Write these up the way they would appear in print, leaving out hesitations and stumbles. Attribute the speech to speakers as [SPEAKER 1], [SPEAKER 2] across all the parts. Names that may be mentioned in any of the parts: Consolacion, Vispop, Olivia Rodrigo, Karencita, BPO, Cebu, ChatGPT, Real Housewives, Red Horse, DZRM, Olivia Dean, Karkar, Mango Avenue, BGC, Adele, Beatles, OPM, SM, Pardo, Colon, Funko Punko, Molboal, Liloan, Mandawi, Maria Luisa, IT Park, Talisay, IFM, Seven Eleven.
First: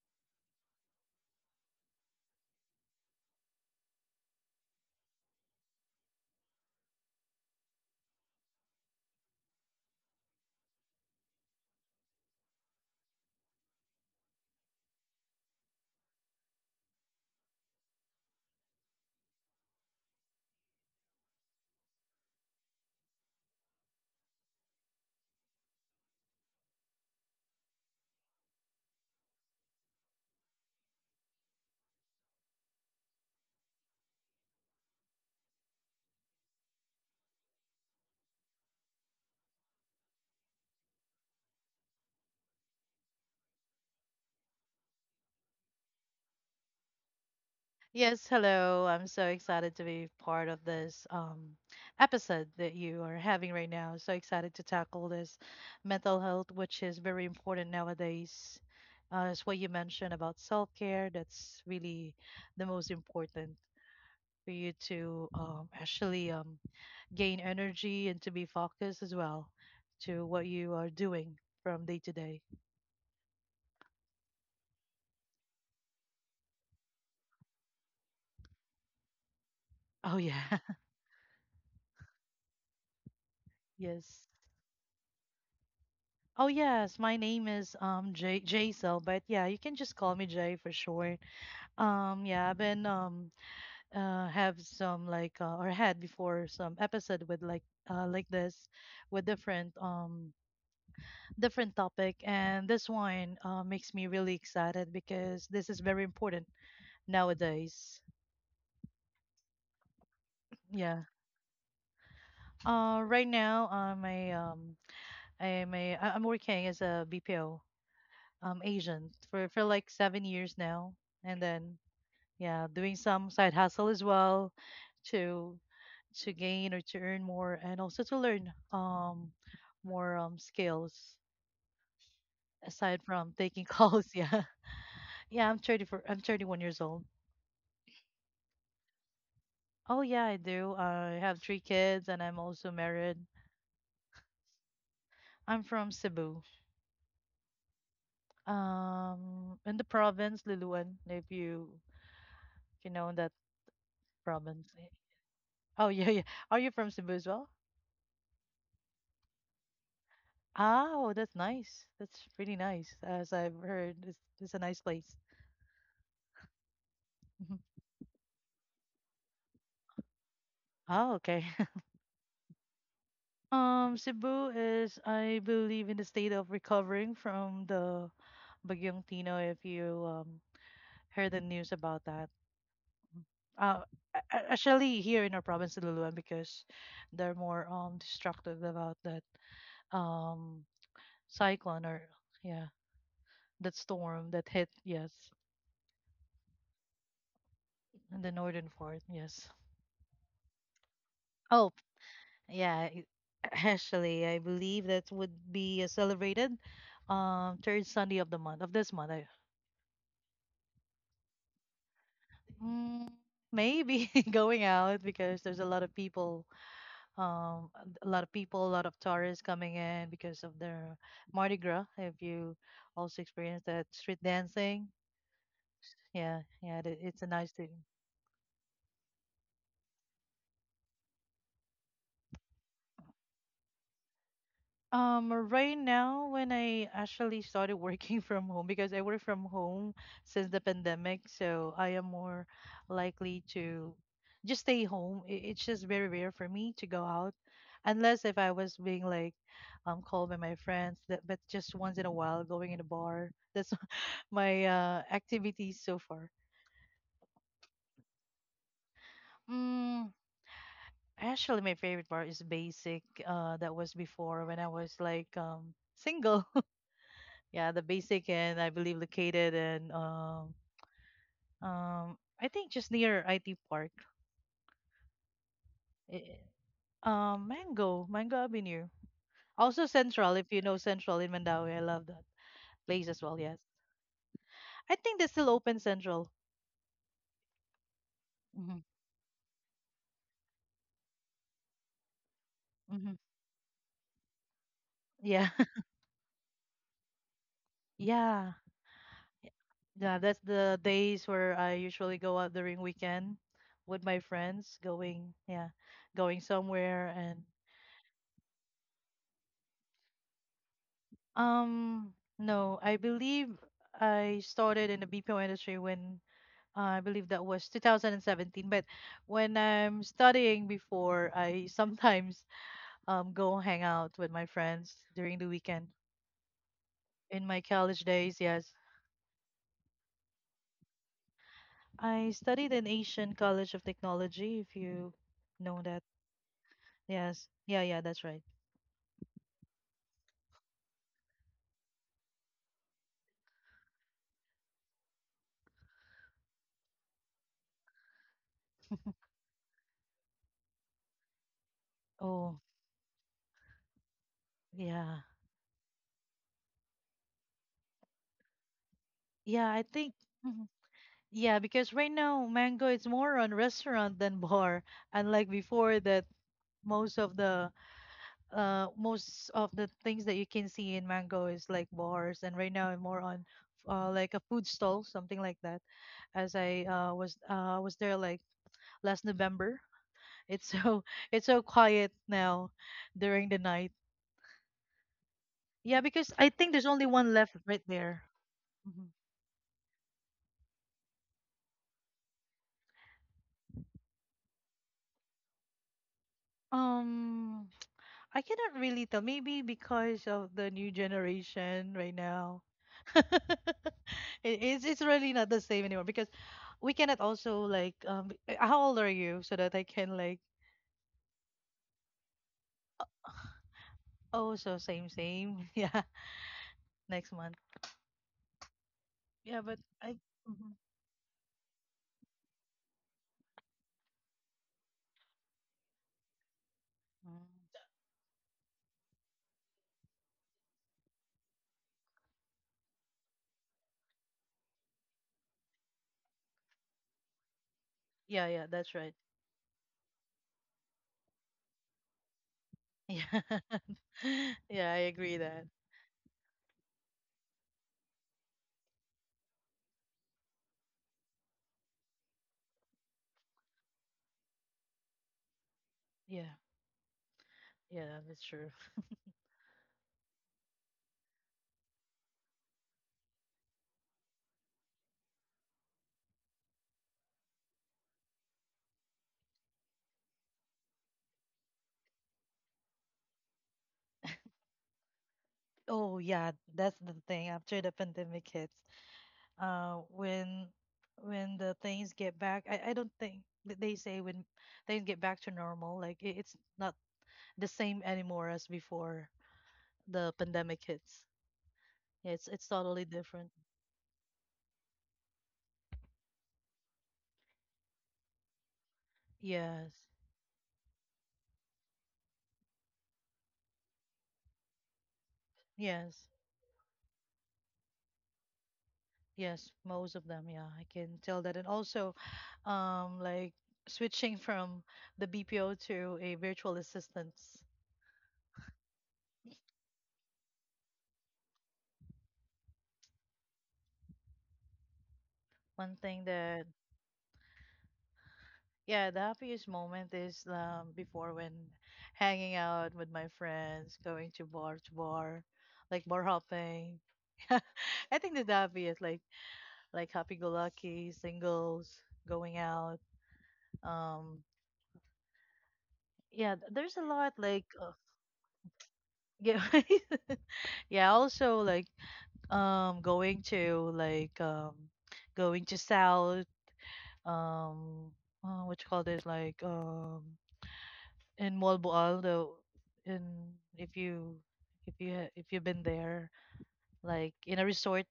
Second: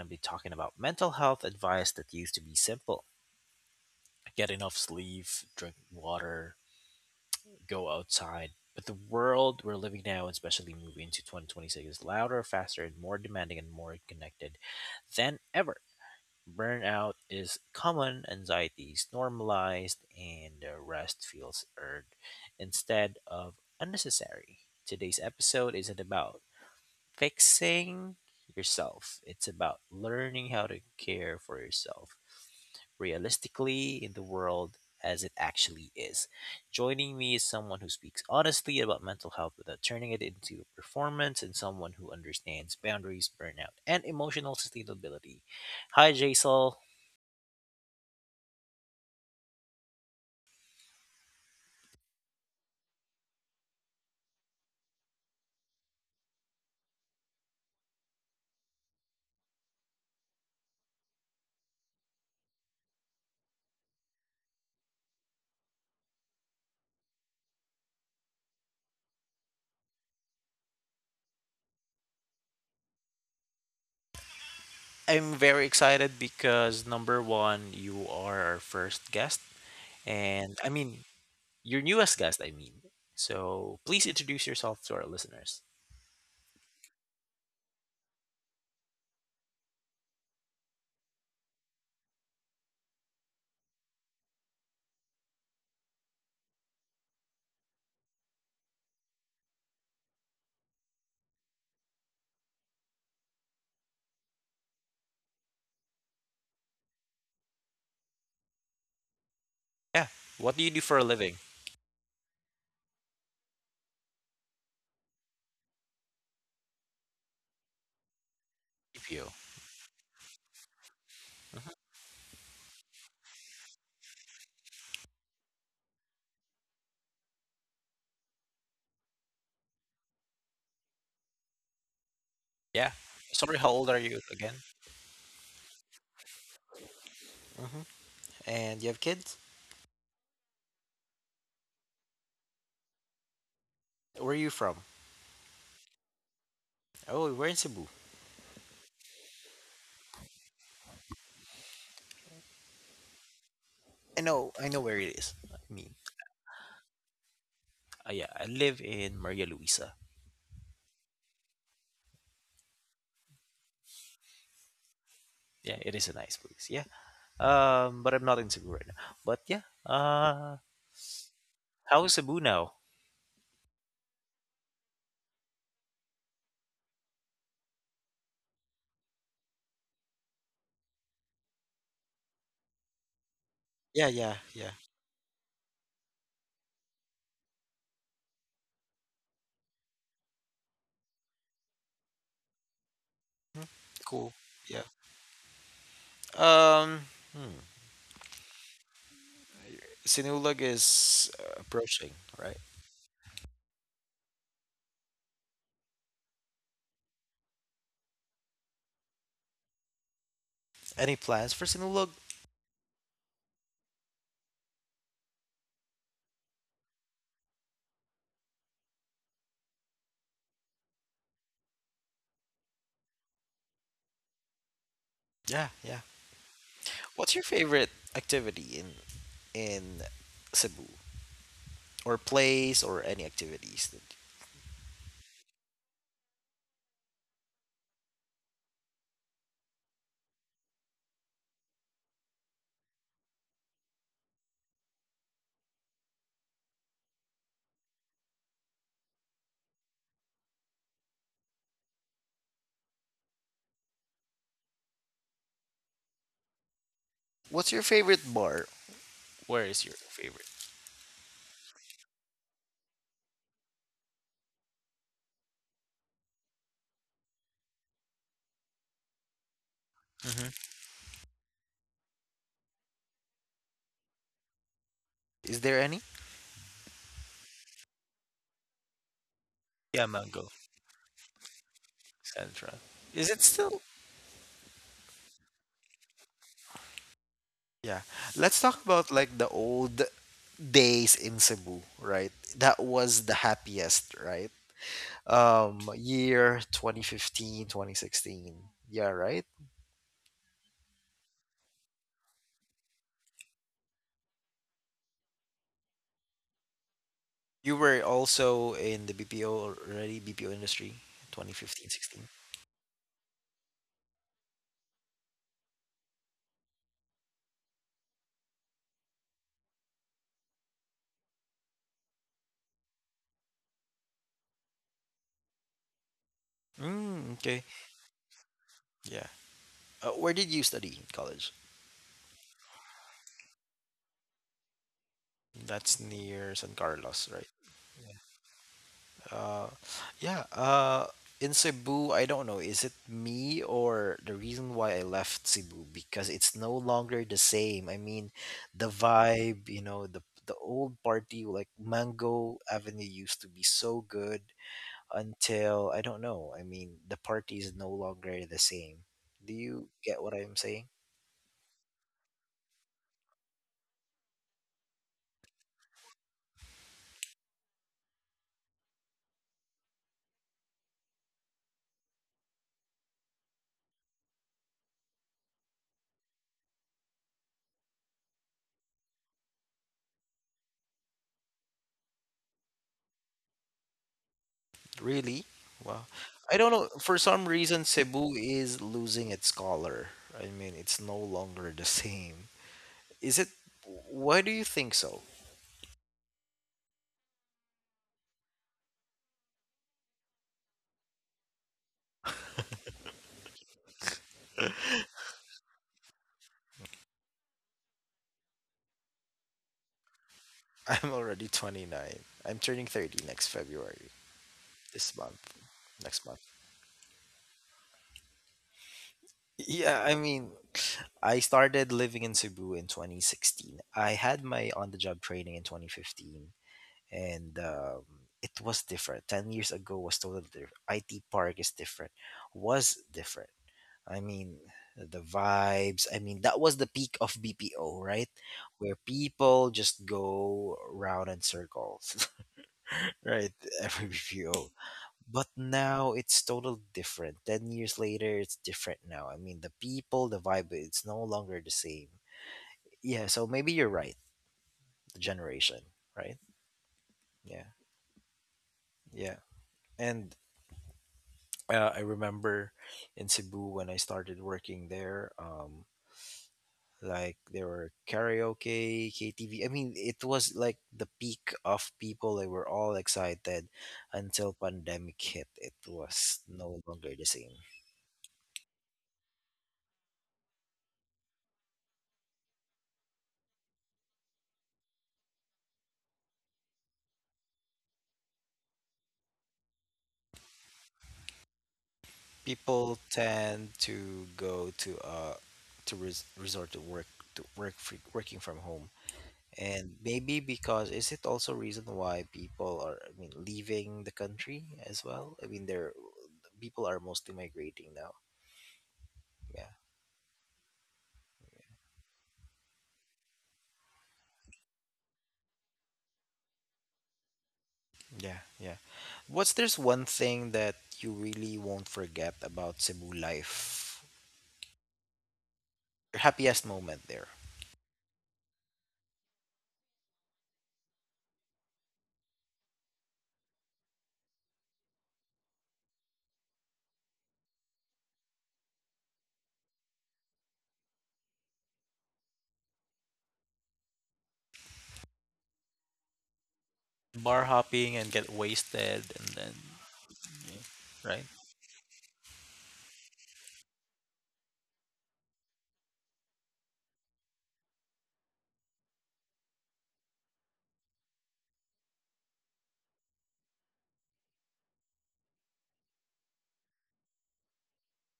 [SPEAKER 1] to be talking about mental health advice that used to be simple: get enough sleep, drink water, go outside. But the world we're living now, especially moving into 2026, is louder, faster, and more demanding and more connected than ever. Burnout is common, anxiety is normalized, and rest feels earned instead of unnecessary. Today's episode isn't about fixing yourself. It's about learning how to care for yourself realistically in the world as it actually is. Joining me is someone who speaks honestly about mental health without turning it into a performance and someone who understands boundaries, burnout, and emotional sustainability. Hi, Jaisal.
[SPEAKER 2] Yes, hello. I'm so excited to be part of this episode that you are having right now. So excited to tackle this mental health, which is very important nowadays. It's what you mentioned about self care. That's really the most important for you to actually gain energy and to be focused as well to what you are doing from day to day.
[SPEAKER 1] I'm very excited because number one, you are our first guest,
[SPEAKER 2] Oh,
[SPEAKER 1] and
[SPEAKER 2] yeah.
[SPEAKER 1] I mean, your newest guest, I mean. So please
[SPEAKER 2] Yes.
[SPEAKER 1] introduce yourself to our listeners.
[SPEAKER 2] Oh yes, my name is J Jaisal, but yeah, you can just call me Jay for short. Yeah, I've been have some like or had before some episode with like this with different topic, and this one makes me really excited because this is very important nowadays.
[SPEAKER 1] Yeah. What do you do for
[SPEAKER 2] Yeah.
[SPEAKER 1] a living?
[SPEAKER 2] Right now I'm a I'm working as a BPO agent
[SPEAKER 1] BPO.
[SPEAKER 2] for like 7 years now, and
[SPEAKER 1] Mhm.
[SPEAKER 2] then yeah, doing some side hustle as well to gain or to earn more, and also to learn more skills
[SPEAKER 1] Yeah.
[SPEAKER 2] aside from
[SPEAKER 1] Sorry,
[SPEAKER 2] taking
[SPEAKER 1] how old are
[SPEAKER 2] calls,
[SPEAKER 1] you
[SPEAKER 2] yeah.
[SPEAKER 1] again?
[SPEAKER 2] Yeah, I'm 31 years old.
[SPEAKER 1] Hmm. And you have kids?
[SPEAKER 2] Oh yeah, I do. I have three kids and I'm also married.
[SPEAKER 1] Where are you from?
[SPEAKER 2] I'm from Cebu,
[SPEAKER 1] Oh, we're in Cebu.
[SPEAKER 2] in the province Luluan, if you know that
[SPEAKER 1] I know. I
[SPEAKER 2] province.
[SPEAKER 1] know where it is. I
[SPEAKER 2] Oh
[SPEAKER 1] mean,
[SPEAKER 2] yeah, yeah. Are you from Cebu as well?
[SPEAKER 1] yeah, I live in Maria Luisa.
[SPEAKER 2] Oh, that's nice. That's really nice. As I've heard, it's a nice place.
[SPEAKER 1] Yeah, it is a nice place. Yeah.
[SPEAKER 2] Mhm.
[SPEAKER 1] But I'm not in Cebu right now. But yeah.
[SPEAKER 2] Oh, okay.
[SPEAKER 1] How is Cebu now?
[SPEAKER 2] Cebu is, I believe, in the state of recovering from the Bagyong Tino, if you heard the news about that. Uh,
[SPEAKER 1] Yeah, yeah, yeah.
[SPEAKER 2] Actually, here in our province, Luluan, because they're more distracted about that um cyclone, or, yeah,
[SPEAKER 1] Mhm.
[SPEAKER 2] that storm
[SPEAKER 1] Cool.
[SPEAKER 2] that hit,
[SPEAKER 1] Yeah.
[SPEAKER 2] yes,
[SPEAKER 1] Hmm.
[SPEAKER 2] in the northern part, yes.
[SPEAKER 1] Sinulog is
[SPEAKER 2] Oh,
[SPEAKER 1] approaching, right?
[SPEAKER 2] yeah. Actually, I believe that would be celebrated third Sunday of the month, of this month, I,
[SPEAKER 1] Any plans for Sinulog?
[SPEAKER 2] Mm, maybe going out because there's a lot of people, um, a lot of people, a lot of tourists coming in because of their Mardi Gras. If you also experience that street dancing,
[SPEAKER 1] Yeah, yeah.
[SPEAKER 2] yeah, yeah, it's a
[SPEAKER 1] What's your
[SPEAKER 2] nice thing.
[SPEAKER 1] favorite activity in Cebu or place or any activities? That.
[SPEAKER 2] Right now, when I actually started working from home, because I work from home since the pandemic, so I am more likely to just stay home. It's just very rare for me to go out, unless if I was being like called by my friends, that, but just once in a while going in a bar. That's my activities so far.
[SPEAKER 1] What's your favorite bar? Where is your
[SPEAKER 2] Mm,
[SPEAKER 1] favorite?
[SPEAKER 2] actually, my favorite bar is Basic. That was before when I was like single. Yeah, the basic, and I believe located in
[SPEAKER 1] Hmm.
[SPEAKER 2] I think just near IT Park.
[SPEAKER 1] Is there any?
[SPEAKER 2] Eh, Mango, Mango Avenue. Also
[SPEAKER 1] Yeah,
[SPEAKER 2] Central,
[SPEAKER 1] mango
[SPEAKER 2] if you know Central in Mandawi, I love that
[SPEAKER 1] central.
[SPEAKER 2] place as
[SPEAKER 1] Is
[SPEAKER 2] well.
[SPEAKER 1] it
[SPEAKER 2] Yes,
[SPEAKER 1] still?
[SPEAKER 2] I think they still open Central.
[SPEAKER 1] Yeah. Let's talk
[SPEAKER 2] Hmm.
[SPEAKER 1] about like the old days in Cebu, right? That
[SPEAKER 2] Hmm.
[SPEAKER 1] was the happiest, right?
[SPEAKER 2] Yeah,
[SPEAKER 1] Year 2015, 2016.
[SPEAKER 2] yeah,
[SPEAKER 1] Yeah, right?
[SPEAKER 2] yeah. That's the days where I usually go out during weekend with my friends, going, yeah, going somewhere, and
[SPEAKER 1] You were also in the BPO already, BPO industry, 2015,
[SPEAKER 2] Um,
[SPEAKER 1] sixteen.
[SPEAKER 2] no, I believe I started in the BPO industry when I believe that was 2017. But when I'm studying before, I sometimes go hang out with my friends during the weekend.
[SPEAKER 1] 16. Mm,
[SPEAKER 2] In my
[SPEAKER 1] okay.
[SPEAKER 2] college days, yes,
[SPEAKER 1] Yeah. Where did you study in college?
[SPEAKER 2] I studied in Asian College of Technology. If you know
[SPEAKER 1] That's
[SPEAKER 2] that,
[SPEAKER 1] near San Carlos, right?
[SPEAKER 2] yes, yeah, yeah, that's right.
[SPEAKER 1] Uh, yeah. In Cebu, I don't know. Is it me or the reason why I left Cebu? Because it's no longer the same. I mean, the vibe, you know, the old party like Mango
[SPEAKER 2] Oh,
[SPEAKER 1] Avenue used to be so good
[SPEAKER 2] yeah,
[SPEAKER 1] until I don't know. I mean, the party is no longer the same. Do
[SPEAKER 2] yeah,
[SPEAKER 1] you
[SPEAKER 2] I think.
[SPEAKER 1] get what I'm
[SPEAKER 2] Mhm.
[SPEAKER 1] saying?
[SPEAKER 2] Yeah, because right now Mango is more on restaurant than bar, unlike before that most of the most of the things that you can see in Mango is like bars, and right now I'm more on like a food stall, something like that. As I was there like last November. It's so it's so quiet now during the night.
[SPEAKER 1] Really? Wow.
[SPEAKER 2] Yeah, because I
[SPEAKER 1] I don't
[SPEAKER 2] think there's
[SPEAKER 1] know.
[SPEAKER 2] only
[SPEAKER 1] For
[SPEAKER 2] one
[SPEAKER 1] some
[SPEAKER 2] left
[SPEAKER 1] reason,
[SPEAKER 2] right there.
[SPEAKER 1] Cebu is
[SPEAKER 2] Mhm.
[SPEAKER 1] losing its color. I mean, it's no longer the same. Is it? Why do you think so?
[SPEAKER 2] Um, I cannot really tell. Maybe because of the new generation right now. It is, it's really not the same anymore, because we cannot also like how old are you so that I can like
[SPEAKER 1] I'm already 29. I'm turning 30 next February,
[SPEAKER 2] oh so same
[SPEAKER 1] this month,
[SPEAKER 2] same yeah
[SPEAKER 1] next month.
[SPEAKER 2] next month yeah but
[SPEAKER 1] Yeah, I
[SPEAKER 2] I
[SPEAKER 1] mean,
[SPEAKER 2] Mhm.
[SPEAKER 1] I started living in Cebu in 2016. I had my on-the-job training in 2015,
[SPEAKER 2] Mm.
[SPEAKER 1] and it was different. 10 years ago was totally different. IT Park is different, was different. I mean, the vibes. I mean, that was the peak of BPO, right?
[SPEAKER 2] Yeah, yeah,
[SPEAKER 1] Where
[SPEAKER 2] that's right.
[SPEAKER 1] people just go round in circles,
[SPEAKER 2] Yeah,
[SPEAKER 1] right? Every BPO.
[SPEAKER 2] yeah, I agree
[SPEAKER 1] But
[SPEAKER 2] that.
[SPEAKER 1] now it's totally different. 10 years later, it's different now. I mean, the people, the vibe, it's no longer the same. Yeah, so maybe you're right. The generation, right?
[SPEAKER 2] Yeah,
[SPEAKER 1] Yeah,
[SPEAKER 2] yeah, that's true.
[SPEAKER 1] yeah. And I remember in Cebu when I started working there, like there were karaoke KTV. I mean, it was like the peak of people. They were all excited until pandemic hit. It
[SPEAKER 2] Oh
[SPEAKER 1] was
[SPEAKER 2] yeah,
[SPEAKER 1] no
[SPEAKER 2] that's
[SPEAKER 1] longer
[SPEAKER 2] the
[SPEAKER 1] the
[SPEAKER 2] thing,
[SPEAKER 1] same.
[SPEAKER 2] after the pandemic hits, uh when when the things get back, I don't think that they say, when things get back to normal, like it's not the same anymore as before the pandemic hits. It's
[SPEAKER 1] People
[SPEAKER 2] totally different.
[SPEAKER 1] tend to go to resort to work, to work free, working from home.
[SPEAKER 2] Yes.
[SPEAKER 1] And maybe because is it also reason why people are, I mean, leaving the country as well, I mean, there,
[SPEAKER 2] Yes.
[SPEAKER 1] people are mostly migrating now. Yeah,
[SPEAKER 2] Yes, most of them, yeah, I can tell that. And also like switching from the BPO to a virtual assistance.
[SPEAKER 1] yeah, yeah. What's there's one thing that you really won't forget about Cebu life?
[SPEAKER 2] One
[SPEAKER 1] Your
[SPEAKER 2] thing
[SPEAKER 1] happiest
[SPEAKER 2] that
[SPEAKER 1] moment there.
[SPEAKER 2] yeah, the happiest moment is before when hanging out with my friends, going to bar, like bar hopping. I think that's the happiest, like happy-go-lucky, singles, going out. Um, yeah, there's a lot
[SPEAKER 1] Bar
[SPEAKER 2] like
[SPEAKER 1] hopping and get wasted and then,
[SPEAKER 2] yeah, yeah.
[SPEAKER 1] right?
[SPEAKER 2] Also like um going to like um going to South um what you call this, like in Molboal, though, in if you if you've been there, like in a resort,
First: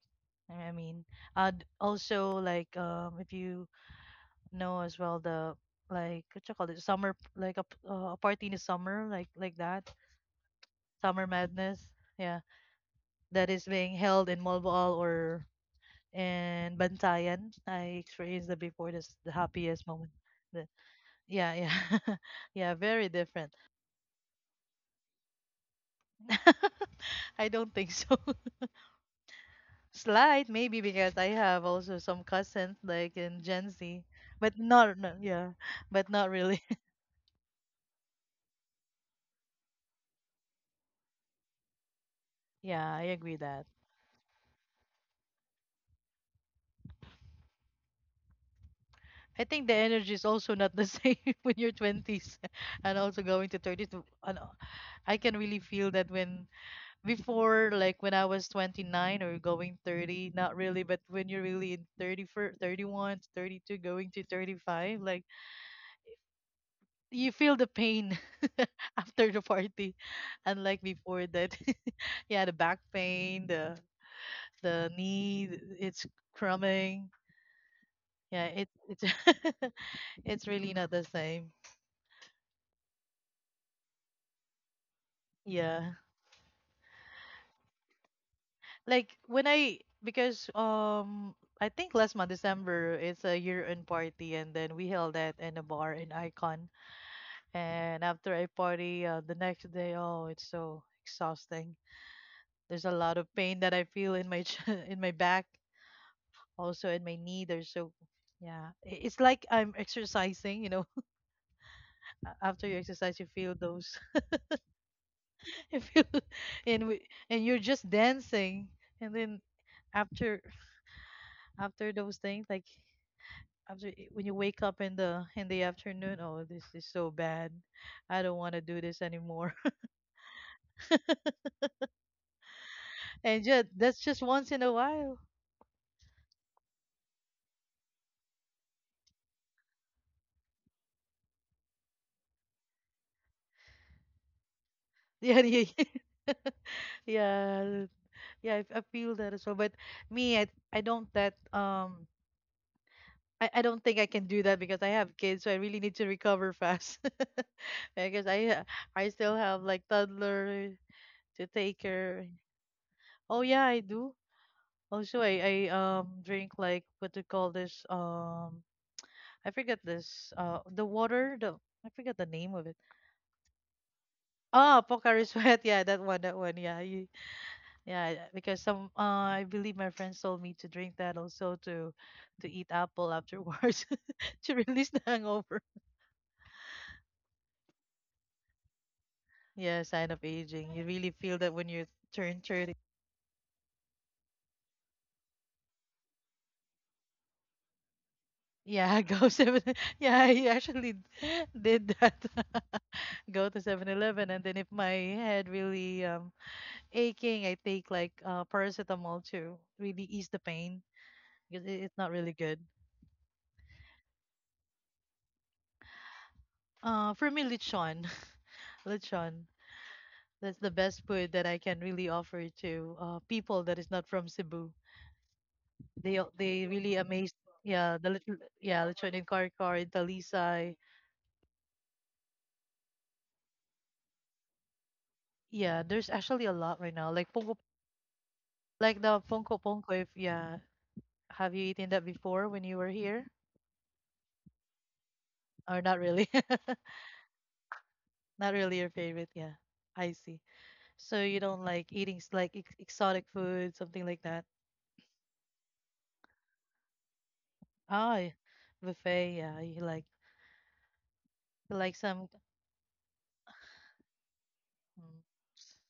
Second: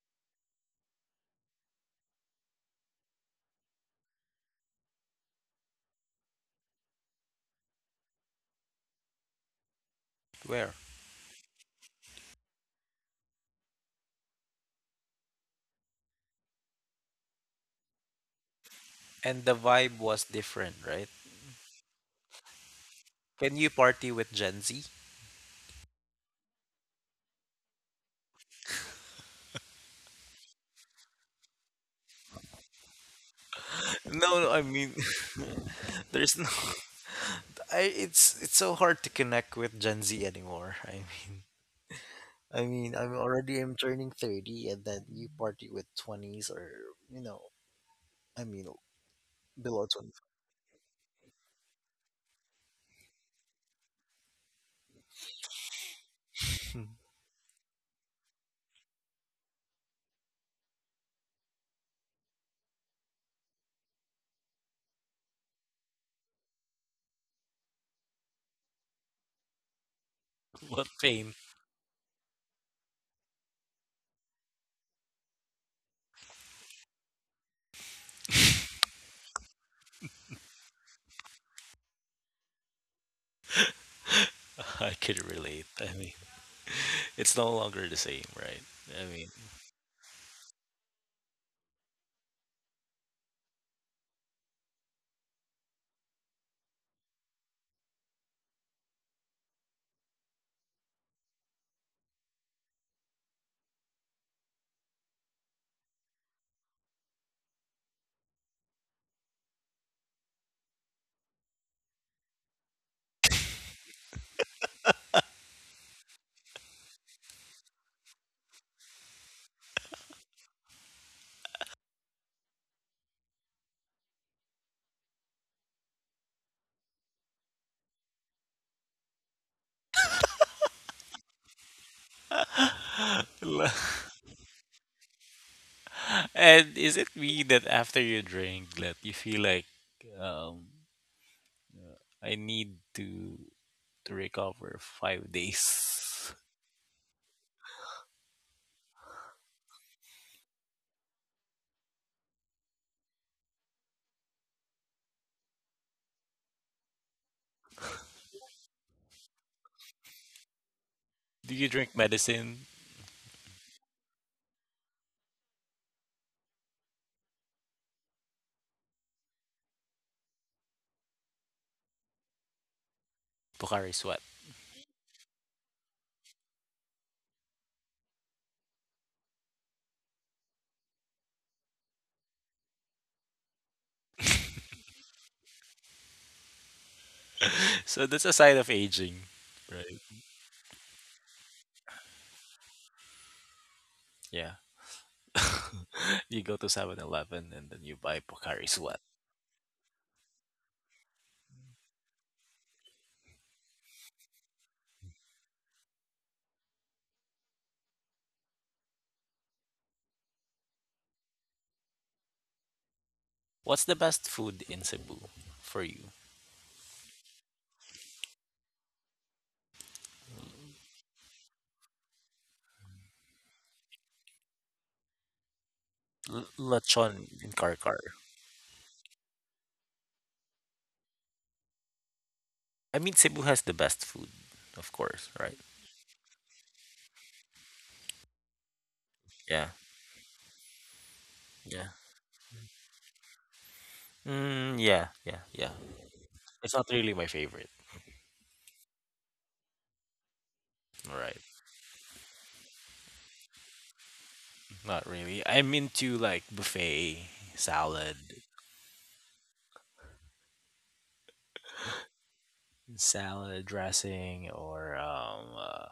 [SPEAKER 2] I mean. And also like if you know as well the like what you call it, summer, like a, a party in the summer, like that,
[SPEAKER 1] Where?
[SPEAKER 2] summer madness, yeah, that is being held in Molboal or in Bantayan, I experienced that before. That's the
[SPEAKER 1] And the
[SPEAKER 2] happiest
[SPEAKER 1] vibe
[SPEAKER 2] moment.
[SPEAKER 1] was
[SPEAKER 2] the,
[SPEAKER 1] different, right?
[SPEAKER 2] yeah, yeah, yeah, very different.
[SPEAKER 1] Can you party with Gen Z?
[SPEAKER 2] I don't think so. Slight, maybe, because I have also some cousins like in Gen Z,
[SPEAKER 1] No, no,
[SPEAKER 2] but
[SPEAKER 1] I mean,
[SPEAKER 2] not, no, yeah, but not
[SPEAKER 1] there's no,
[SPEAKER 2] really.
[SPEAKER 1] I it's so hard to connect with Gen Z anymore.
[SPEAKER 2] Yeah, I agree that.
[SPEAKER 1] I'm turning 30 and then you party with 20s or, you know, I mean,
[SPEAKER 2] I think the
[SPEAKER 1] below
[SPEAKER 2] energy is also not the same when you're 20s and also going to 30s. And I can really feel that, when
[SPEAKER 1] 20.
[SPEAKER 2] before, like when I was 29 or going 30, not really, but when you're really in 30, 31 to 32, going to 35, like you feel the pain after the party, unlike
[SPEAKER 1] What
[SPEAKER 2] before
[SPEAKER 1] pain?
[SPEAKER 2] that. Yeah, the back pain, the knee, it's crumbling. Yeah, it's it's really not the same.
[SPEAKER 1] I could relate.
[SPEAKER 2] Yeah.
[SPEAKER 1] I mean, it's no longer the same, right? I
[SPEAKER 2] Like
[SPEAKER 1] mean,
[SPEAKER 2] when I, because I think last month December it's a year end party, and then we held that in a bar in Icon. And after I party, the next day, oh, it's so exhausting. There's a lot of pain that I feel in my in my back, also in my knee. There's so yeah, it's like I'm exercising, you know, after you exercise you feel those you feel and we, and you're just dancing, and then after those things, like after when you wake up in the afternoon, oh, this is so bad, I don't want to do this anymore. And just
[SPEAKER 1] la-
[SPEAKER 2] that's just once in a while.
[SPEAKER 1] and is it me that after you drink that you feel like, um, I need to recover five
[SPEAKER 2] Yeah, yeah, yeah.
[SPEAKER 1] days?
[SPEAKER 2] Yeah, yeah, I feel that as well, but me, I don't that I don't think I can do that because I have kids, so I really need to recover fast. Because I still have like toddler to
[SPEAKER 1] Do you
[SPEAKER 2] take
[SPEAKER 1] drink
[SPEAKER 2] care.
[SPEAKER 1] medicine?
[SPEAKER 2] Oh yeah, I do. Also, I drink like, what do you call this? I forget this. The water. The I forget the name of it.
[SPEAKER 1] Bukhari sweat.
[SPEAKER 2] Ah, Pocari Sweat. Yeah, that one. That one. Yeah, yeah. Because some I believe my friends told me to drink that also, to eat apple afterwards to release the hangover.
[SPEAKER 1] So that's a sign of aging,
[SPEAKER 2] Yeah,
[SPEAKER 1] right?
[SPEAKER 2] sign of aging. You really feel that when you turn 30.
[SPEAKER 1] Yeah. You go to 7-Eleven and then you buy Bukhari
[SPEAKER 2] Yeah,
[SPEAKER 1] sweat.
[SPEAKER 2] go seven. Yeah, I actually did that. Go to 7-Eleven, and then if my head really aching, I take like paracetamol to really ease the pain, because it's not really good.
[SPEAKER 1] What's the best food in Cebu for you?
[SPEAKER 2] For me, lechon, lechon. That's the best food that I can really offer to people that is not from Cebu. They really amazed.
[SPEAKER 1] Lechon in
[SPEAKER 2] Yeah,
[SPEAKER 1] Karkar.
[SPEAKER 2] the lechon in Karkar, in Talisay.
[SPEAKER 1] I mean, Cebu has the best food, of course, right?
[SPEAKER 2] Yeah, there's actually a lot right now. Like Funko, like the Funko
[SPEAKER 1] Yeah,
[SPEAKER 2] Punko. If yeah, have you
[SPEAKER 1] yeah.
[SPEAKER 2] eaten that before when you were here?
[SPEAKER 1] Mm, yeah, yeah, yeah.
[SPEAKER 2] Or not really?
[SPEAKER 1] It's not really my favorite.
[SPEAKER 2] Not really your favorite. Yeah, I see. So
[SPEAKER 1] Right.
[SPEAKER 2] you don't like eating like ex exotic food, something like that.
[SPEAKER 1] Not really. I'm into like buffet salad,
[SPEAKER 2] Ah, y- Buffet. Yeah, you like some.
[SPEAKER 1] salad dressing, or
[SPEAKER 2] Mm,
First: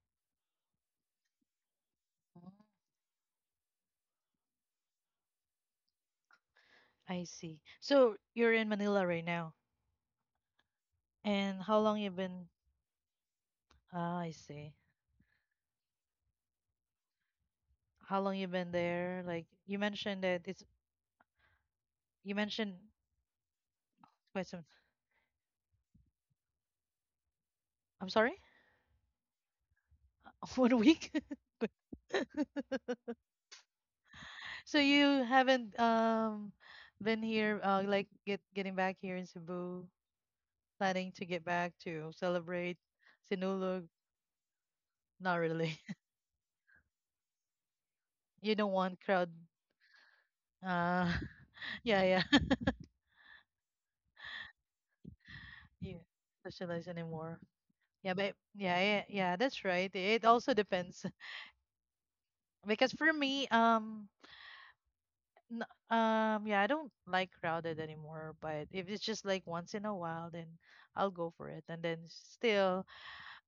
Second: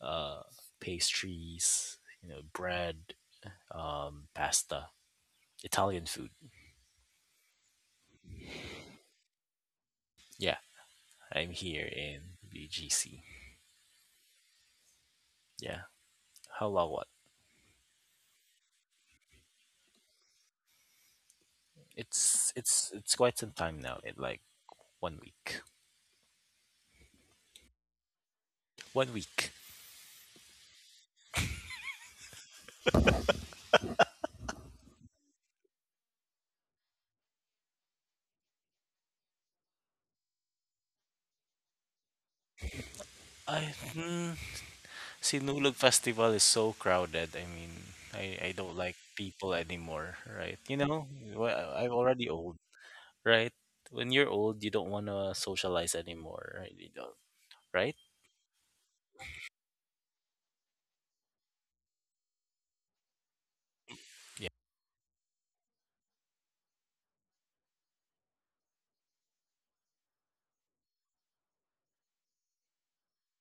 [SPEAKER 1] uh, pastries. You know,
[SPEAKER 2] mm,
[SPEAKER 1] bread, pasta, Italian food.
[SPEAKER 2] I see. So you're in Manila right now,
[SPEAKER 1] Yeah, I'm
[SPEAKER 2] and how
[SPEAKER 1] here
[SPEAKER 2] long you
[SPEAKER 1] in
[SPEAKER 2] been?
[SPEAKER 1] BGC.
[SPEAKER 2] Ah, I see.
[SPEAKER 1] Yeah. How long? What?
[SPEAKER 2] How long you been there? Like you mentioned that it's you
[SPEAKER 1] It's
[SPEAKER 2] mentioned
[SPEAKER 1] it's it's quite some time now. It like
[SPEAKER 2] quite some.
[SPEAKER 1] one week.
[SPEAKER 2] I'm sorry.
[SPEAKER 1] One week.
[SPEAKER 2] 1 week. So you haven't been here like getting back here in Cebu, planning to get back to celebrate
[SPEAKER 1] I
[SPEAKER 2] Sinulog?
[SPEAKER 1] mm,
[SPEAKER 2] Not really.
[SPEAKER 1] Sinulog Festival is so crowded. I mean,
[SPEAKER 2] You
[SPEAKER 1] I
[SPEAKER 2] don't
[SPEAKER 1] don't
[SPEAKER 2] want
[SPEAKER 1] like
[SPEAKER 2] crowd.
[SPEAKER 1] people anymore, right? You
[SPEAKER 2] Uh
[SPEAKER 1] know, I'm
[SPEAKER 2] yeah, yeah.
[SPEAKER 1] already old, right? When you're old, you don't want to
[SPEAKER 2] Yeah.
[SPEAKER 1] socialize anymore, right?
[SPEAKER 2] Socialize
[SPEAKER 1] You don't,
[SPEAKER 2] anymore.
[SPEAKER 1] right?
[SPEAKER 2] Yeah, but yeah, yeah, yeah, that's right. It also depends because for me,
[SPEAKER 1] Yeah.
[SPEAKER 2] yeah, I don't like crowded anymore. But if it's just like once in a while, then I'll go for it. And then still,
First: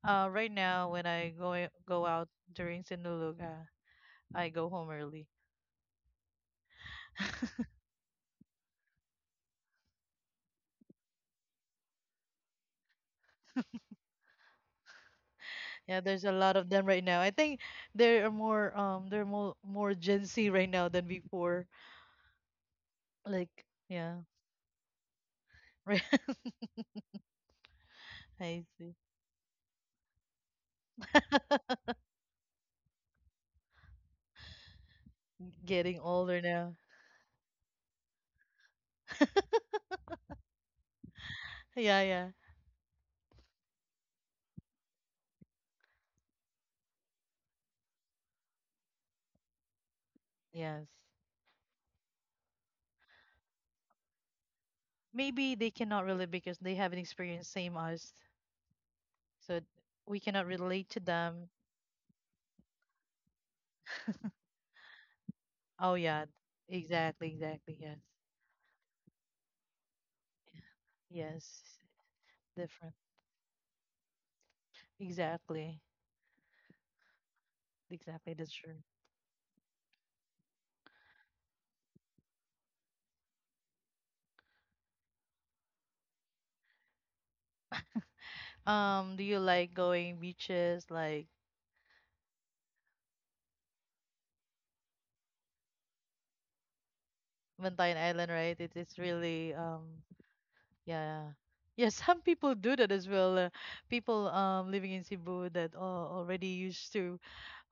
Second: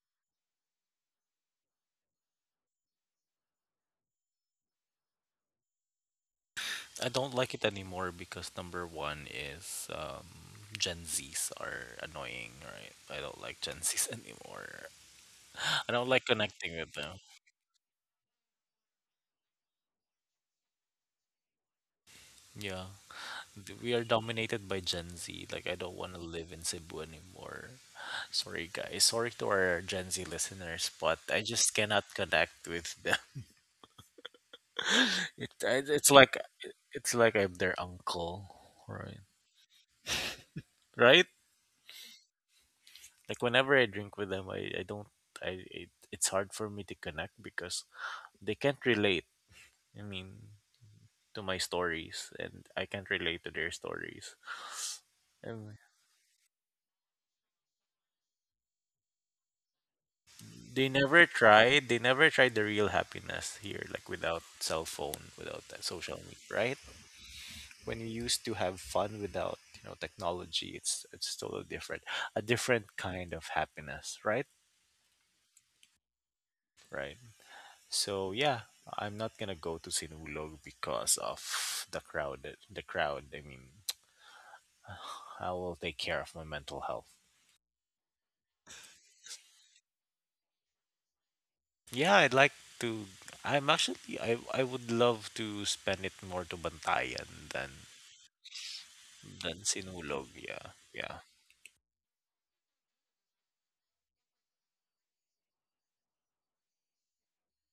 [SPEAKER 2] Right now, when I go out during Sinulog, I go home early.
[SPEAKER 1] I don't like it anymore because number one is Gen Zs are annoying, right? I don't like Gen Zs anymore. I
[SPEAKER 2] Yeah,
[SPEAKER 1] don't
[SPEAKER 2] there's
[SPEAKER 1] like
[SPEAKER 2] a lot of
[SPEAKER 1] connecting
[SPEAKER 2] them
[SPEAKER 1] with
[SPEAKER 2] right
[SPEAKER 1] them.
[SPEAKER 2] now. I think there are more more Gen Z right now than before.
[SPEAKER 1] Yeah.
[SPEAKER 2] Like,
[SPEAKER 1] We are
[SPEAKER 2] yeah,
[SPEAKER 1] dominated by Gen Z. Like, I don't
[SPEAKER 2] right.
[SPEAKER 1] want to live in Cebu anymore.
[SPEAKER 2] I
[SPEAKER 1] Sorry,
[SPEAKER 2] see.
[SPEAKER 1] guys. Sorry to our Gen Z listeners, but I just cannot connect with them. It, I-
[SPEAKER 2] Getting
[SPEAKER 1] it's like
[SPEAKER 2] older now.
[SPEAKER 1] it's like I'm their uncle, right? Right?
[SPEAKER 2] Yeah, yeah,
[SPEAKER 1] Like whenever I drink with them, I don't it's hard for me to connect because they can't relate. I mean,
[SPEAKER 2] yes.
[SPEAKER 1] to my stories, and I can't relate to their stories.
[SPEAKER 2] Maybe they
[SPEAKER 1] And
[SPEAKER 2] cannot relate because they haven't experienced same us, so we cannot
[SPEAKER 1] they
[SPEAKER 2] relate to
[SPEAKER 1] never
[SPEAKER 2] them.
[SPEAKER 1] tried. They never tried the real happiness here, like without cell phone, without that
[SPEAKER 2] Oh
[SPEAKER 1] social
[SPEAKER 2] yeah,
[SPEAKER 1] media, right?
[SPEAKER 2] exactly, exactly.
[SPEAKER 1] When
[SPEAKER 2] Yes,
[SPEAKER 1] you used to have fun without, you know, technology, it's totally
[SPEAKER 2] yes,
[SPEAKER 1] different, a different
[SPEAKER 2] different.
[SPEAKER 1] kind of happiness, right?
[SPEAKER 2] Exactly,
[SPEAKER 1] Right? So
[SPEAKER 2] exactly. That's
[SPEAKER 1] yeah.
[SPEAKER 2] true.
[SPEAKER 1] I'm not gonna go to Sinulog because of the crowd, I mean, I will take care of my mental health.
[SPEAKER 2] Do you like going beaches like
[SPEAKER 1] Yeah, I'd like to. I would love to spend it more to Bantayan than
[SPEAKER 2] Bantayan Island, right? It is really
[SPEAKER 1] Sinulog. Yeah, yeah.
[SPEAKER 2] yeah. Yeah, some people do that as well. People living in Cebu that are already used to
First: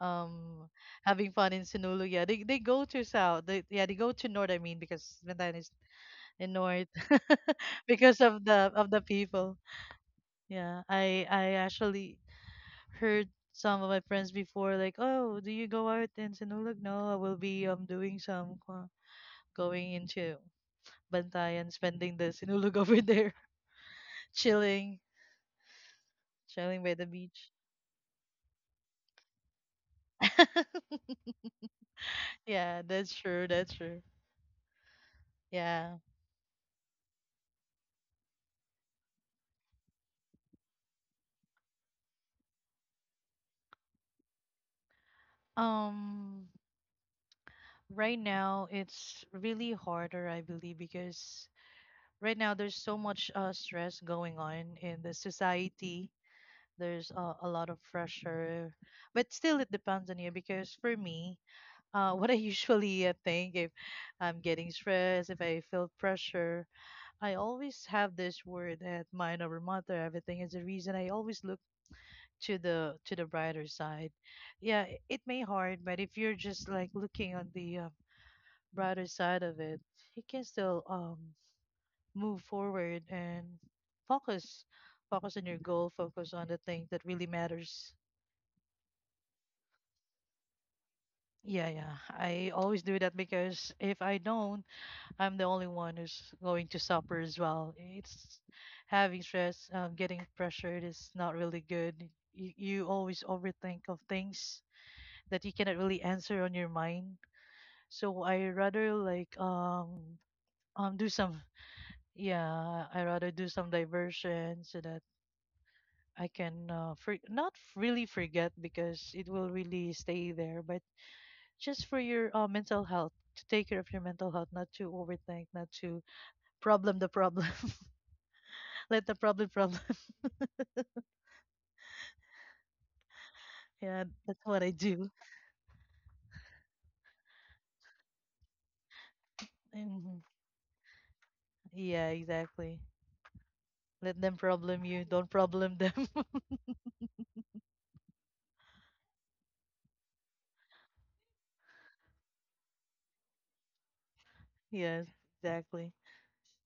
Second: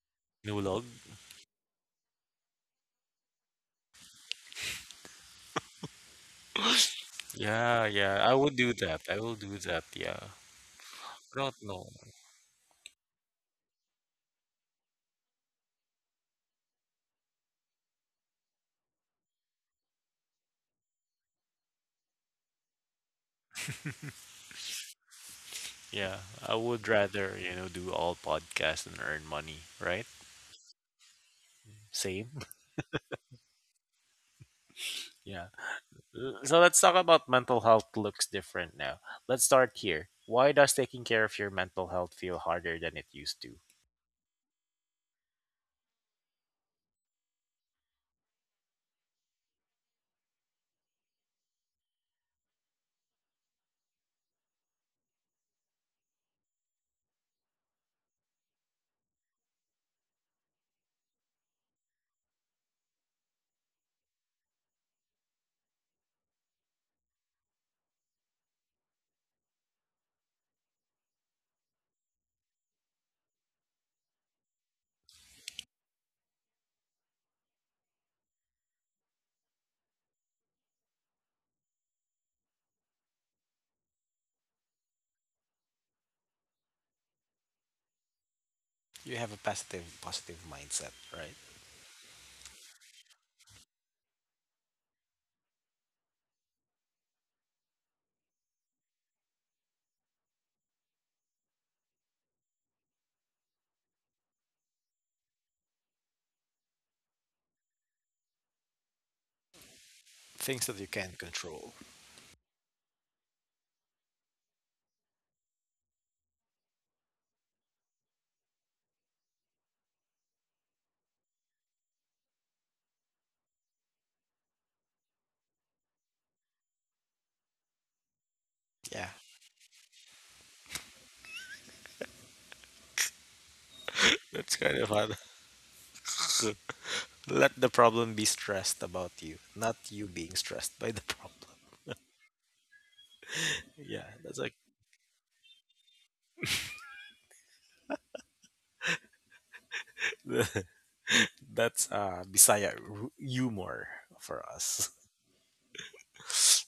[SPEAKER 2] um
[SPEAKER 1] Sinulog.
[SPEAKER 2] having fun in Sinulog. Yeah, they go to south. They, yeah, they go to north, I mean, because Bantayan is in north
[SPEAKER 1] Yeah, yeah.
[SPEAKER 2] because
[SPEAKER 1] I
[SPEAKER 2] of
[SPEAKER 1] would do
[SPEAKER 2] the of the
[SPEAKER 1] that. I will do
[SPEAKER 2] people.
[SPEAKER 1] that. Yeah.
[SPEAKER 2] Yeah, I
[SPEAKER 1] I
[SPEAKER 2] I
[SPEAKER 1] don't know.
[SPEAKER 2] actually heard some of my friends before like, "Oh, do you go out in Sinulog?" No, I will be doing some going into Bantayan, spending the sinulog over there, chilling,
[SPEAKER 1] Yeah, I
[SPEAKER 2] chilling,
[SPEAKER 1] would
[SPEAKER 2] by the
[SPEAKER 1] rather, you
[SPEAKER 2] beach.
[SPEAKER 1] know, do all podcasts and earn money, right? Same.
[SPEAKER 2] Yeah, that's true. That's true.
[SPEAKER 1] Yeah.
[SPEAKER 2] Yeah.
[SPEAKER 1] So let's talk about mental health looks different now. Let's start here. Why does taking care of your mental health feel harder than it used to?
[SPEAKER 2] Um, right now it's really harder, I believe, because right now there's so much stress going on in the society. There's a lot of pressure, but still it depends on you because for me, what I usually think if I'm getting stressed, if I feel pressure, I always have this word that mind over matter. Everything is the reason I always look to the brighter side. Yeah, it may hard, but if you're just like looking on the brighter side of it, you can still move forward and focus focus on your goal, focus on the thing that really matters.
[SPEAKER 1] You have a positive mindset, right?
[SPEAKER 2] Yeah, yeah. I always do that because if I don't, I'm the only one who's going to suffer as well. It's having stress, getting pressured is not really good. You always overthink of things that you cannot really answer on your mind. So I rather
[SPEAKER 1] Things that you
[SPEAKER 2] um do
[SPEAKER 1] can't
[SPEAKER 2] some
[SPEAKER 1] control.
[SPEAKER 2] do some diversion so that I can for, not really forget because it will really stay there, but just for your mental health to take care of your mental health, not to overthink, not to problem the problem. Let
[SPEAKER 1] Yeah.
[SPEAKER 2] the problem problem. Yeah, that's
[SPEAKER 1] That's
[SPEAKER 2] what I
[SPEAKER 1] kind of how
[SPEAKER 2] do.
[SPEAKER 1] to let the problem be stressed about you, not you
[SPEAKER 2] Mhm.
[SPEAKER 1] being stressed by the problem.
[SPEAKER 2] Yeah, exactly.
[SPEAKER 1] Yeah,
[SPEAKER 2] Let
[SPEAKER 1] that's
[SPEAKER 2] them
[SPEAKER 1] like
[SPEAKER 2] problem you. Don't problem them.
[SPEAKER 1] that's Bisaya humor for us.
[SPEAKER 2] Yes, exactly.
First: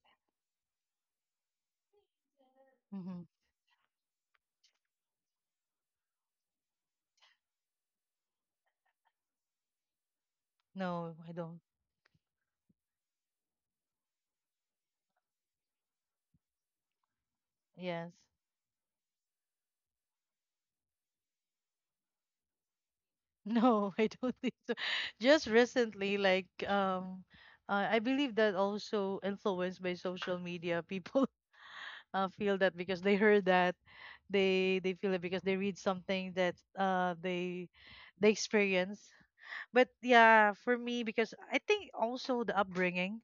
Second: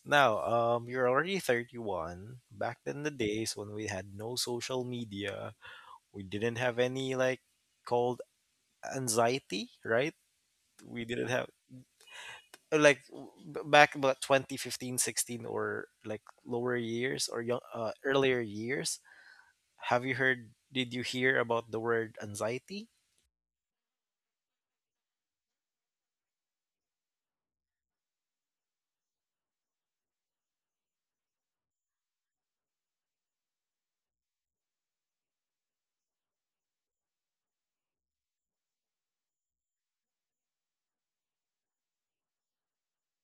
[SPEAKER 1] Now, you're already 31. Back in the
[SPEAKER 2] Hmm.
[SPEAKER 1] days when we had no social media, we didn't have any like called anxiety, right? We
[SPEAKER 2] No,
[SPEAKER 1] didn't
[SPEAKER 2] I
[SPEAKER 1] have
[SPEAKER 2] don't.
[SPEAKER 1] like back about 2015 16 or like lower years or young,
[SPEAKER 2] Yes.
[SPEAKER 1] earlier years. Have you heard? Did you hear about the word anxiety?
[SPEAKER 2] No, I don't think so. Just recently, like, I believe that also influenced by social media, people feel that because they heard that, they feel it because they read something that they experience, but yeah, for me, because I think also the upbringing,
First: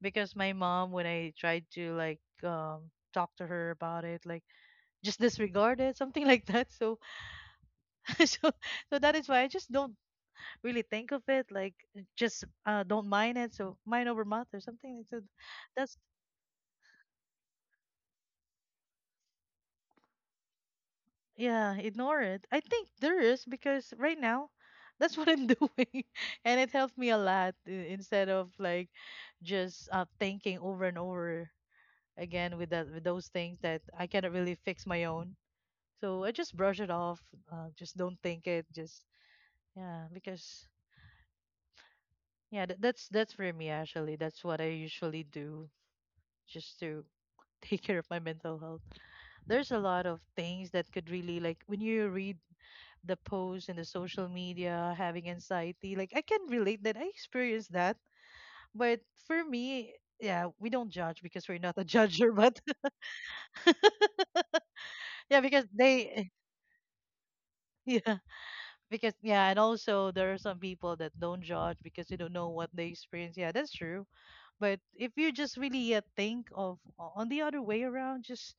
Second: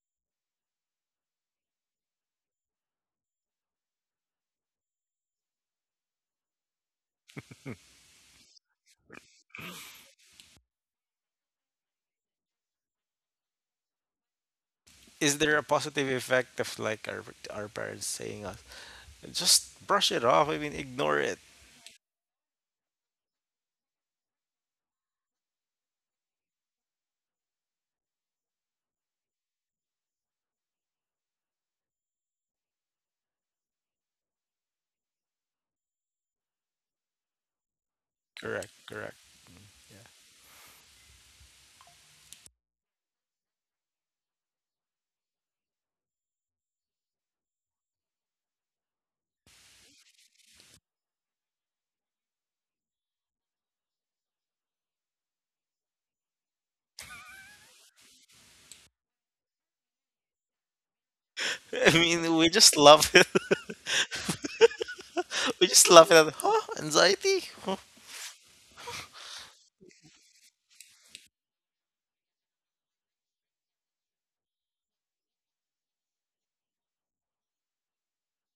[SPEAKER 2] because my mom, when I tried to like talk to her about it, like just disregard it, something like that. So, so that is why I just don't really think of it, like just don't mind it. So mind over math or something, like, so
[SPEAKER 1] Is there a
[SPEAKER 2] that's
[SPEAKER 1] positive effect of like our parents saying us just brush it off? I mean, ignore it.
[SPEAKER 2] yeah, ignore it. I think there is because right now. That's what I'm doing, and it helped me a lot, instead of like just thinking over and over again with those things that I cannot really fix my own. So I just brush it off. Just don't think it.
[SPEAKER 1] Correct,
[SPEAKER 2] Just,
[SPEAKER 1] correct.
[SPEAKER 2] yeah, because yeah, that's for me actually. That's what I usually do just to take care of my mental health. There's a lot of things that could really like when you read the posts in the social media having anxiety. Like I can relate that. I experienced that, but for me. Yeah, we don't judge because we're not a
[SPEAKER 1] I
[SPEAKER 2] judger,
[SPEAKER 1] mean, we
[SPEAKER 2] but
[SPEAKER 1] just love.
[SPEAKER 2] yeah,
[SPEAKER 1] We just laugh at it. Huh? Anxiety? Huh?
[SPEAKER 2] yeah, because and also there are some people that don't judge because they don't know what they experience. Yeah, that's true. But if you just really think of on the other way around, just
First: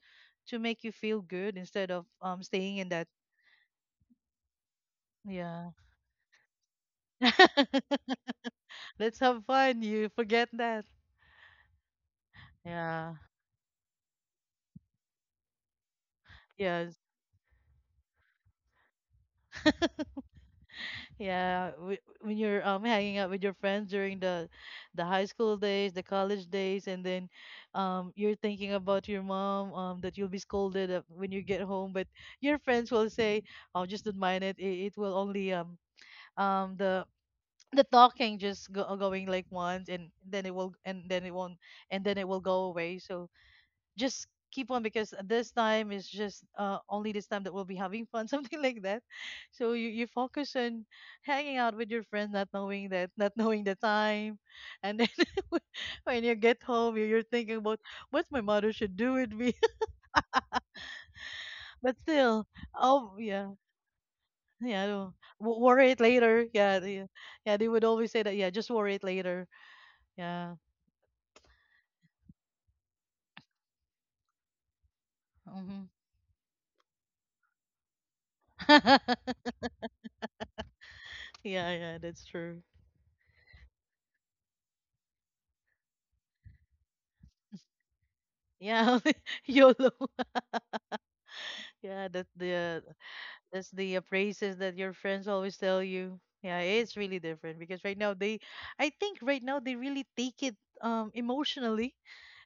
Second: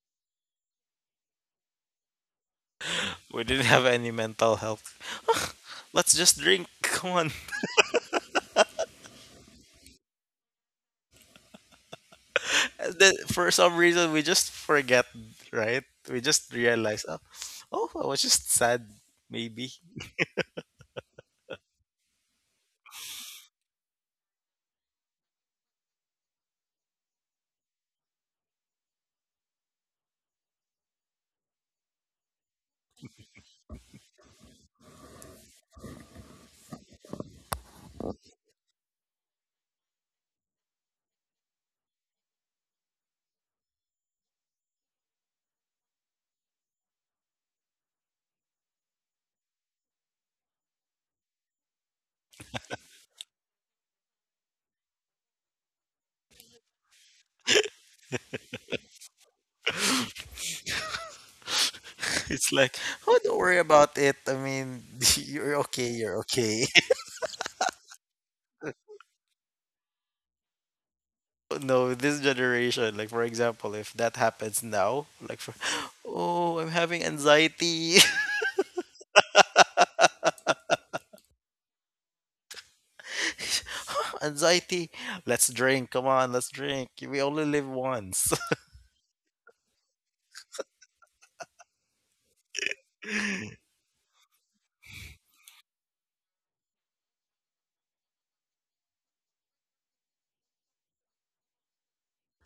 [SPEAKER 2] to make you feel good instead of staying in that.
[SPEAKER 1] We didn't have any mental health. Huh?
[SPEAKER 2] Yeah.
[SPEAKER 1] Let's just drink. Come on.
[SPEAKER 2] Let's have fun, you forget that.
[SPEAKER 1] And
[SPEAKER 2] Yeah,
[SPEAKER 1] then for some reason, we just forget, right? We just
[SPEAKER 2] yes.
[SPEAKER 1] realize, oh, I was just sad, maybe.
[SPEAKER 2] Yeah, when you're hanging out with your friends during the high school days, the college days, and then you're thinking about your mom that you'll be scolded when you get home, but your friends will say, "Oh, just don't mind it. It will only um the the talking just going like once, and then it will and then it won't and then it will go away." So just keep on because this time is just only this time that we'll be having fun, something like that. So you focus on hanging out with your friends, not knowing that, not knowing the time, and then when you get home, you're thinking about what my mother should do with me. But still,
[SPEAKER 1] It's like,
[SPEAKER 2] oh
[SPEAKER 1] oh, don't
[SPEAKER 2] yeah,
[SPEAKER 1] worry about it. I mean,
[SPEAKER 2] yeah, I
[SPEAKER 1] you're okay.
[SPEAKER 2] Worry it
[SPEAKER 1] You're
[SPEAKER 2] later.
[SPEAKER 1] okay.
[SPEAKER 2] Yeah, they, yeah, they would always say that, yeah, just worry it later. Yeah.
[SPEAKER 1] No, this generation, like, for example, if that happens now, like, for,
[SPEAKER 2] Hmm.
[SPEAKER 1] oh, I'm having anxiety.
[SPEAKER 2] Yeah, yeah, that's true.
[SPEAKER 1] Anxiety. Let's drink. Come on, let's drink. We only live once.
[SPEAKER 2] Yeah. YOLO. Yeah, that's the praises that your friends always tell you. Yeah, it's really different because right now I think right now they really take it emotionally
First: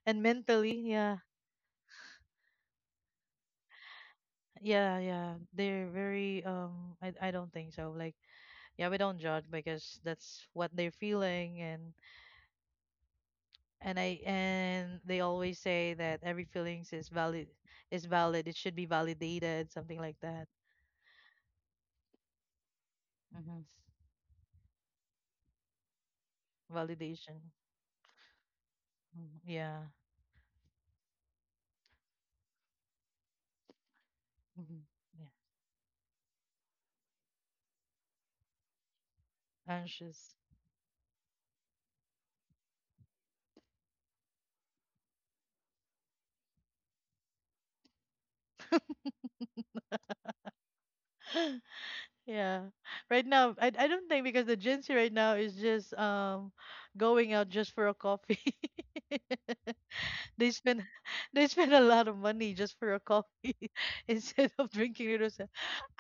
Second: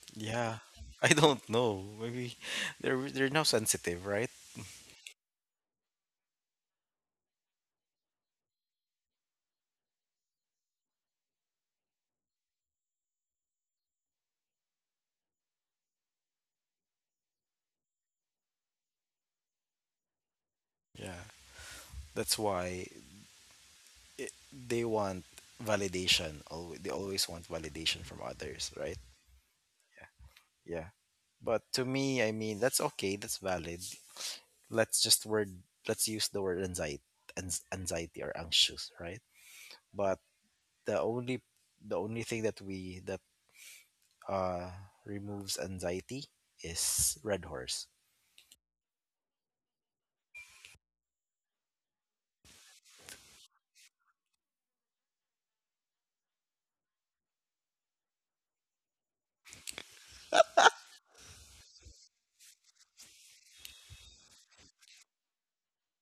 [SPEAKER 2] and
[SPEAKER 1] Yeah.
[SPEAKER 2] mentally.
[SPEAKER 1] I
[SPEAKER 2] Yeah,
[SPEAKER 1] don't know. Maybe they're now sensitive, right?
[SPEAKER 2] yeah, yeah. They're very. I don't think so. Like, yeah, we don't judge because that's what they're feeling, and I, and they always say that every feelings is valid, It should be validated, something like that.
[SPEAKER 1] Yeah. That's why
[SPEAKER 2] Mm-hmm.
[SPEAKER 1] they want validation. Always they always
[SPEAKER 2] Validation.
[SPEAKER 1] want validation from others, right?
[SPEAKER 2] Mhm. Yeah.
[SPEAKER 1] Yeah. But to me, I mean, that's okay. That's valid.
[SPEAKER 2] Hmm.
[SPEAKER 1] Let's just
[SPEAKER 2] Yeah.
[SPEAKER 1] word. Let's use the word anxiety, or anxious, right? But
[SPEAKER 2] Anxious.
[SPEAKER 1] the only the only thing that we that uh, removes anxiety is Red Horse.
[SPEAKER 2] Yeah. Right now, I don't think because the Gen Z right now is just going out just for a coffee. They spend they spend a lot of money just for a coffee, instead of drinking little.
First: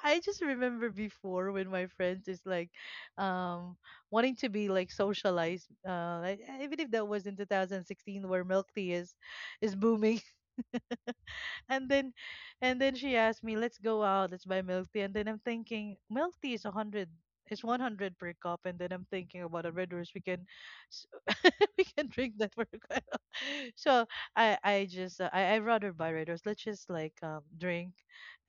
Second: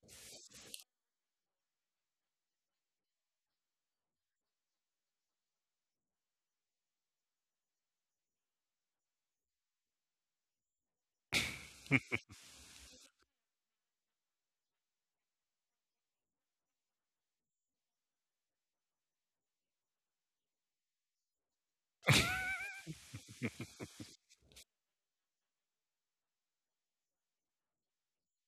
[SPEAKER 2] I just remember before when my friends is like um wanting to be like socialized. I believe that was in 2016 where milk tea is booming, and then and then she asked me, "Let's go out. Let's buy milk tea." And then I'm thinking, milk tea is 100. It's 100 per cup, and then I'm thinking about a Red Horse. We can, s- we can drink that for quite a So I just I rather buy Red Horse. Let's just like drink,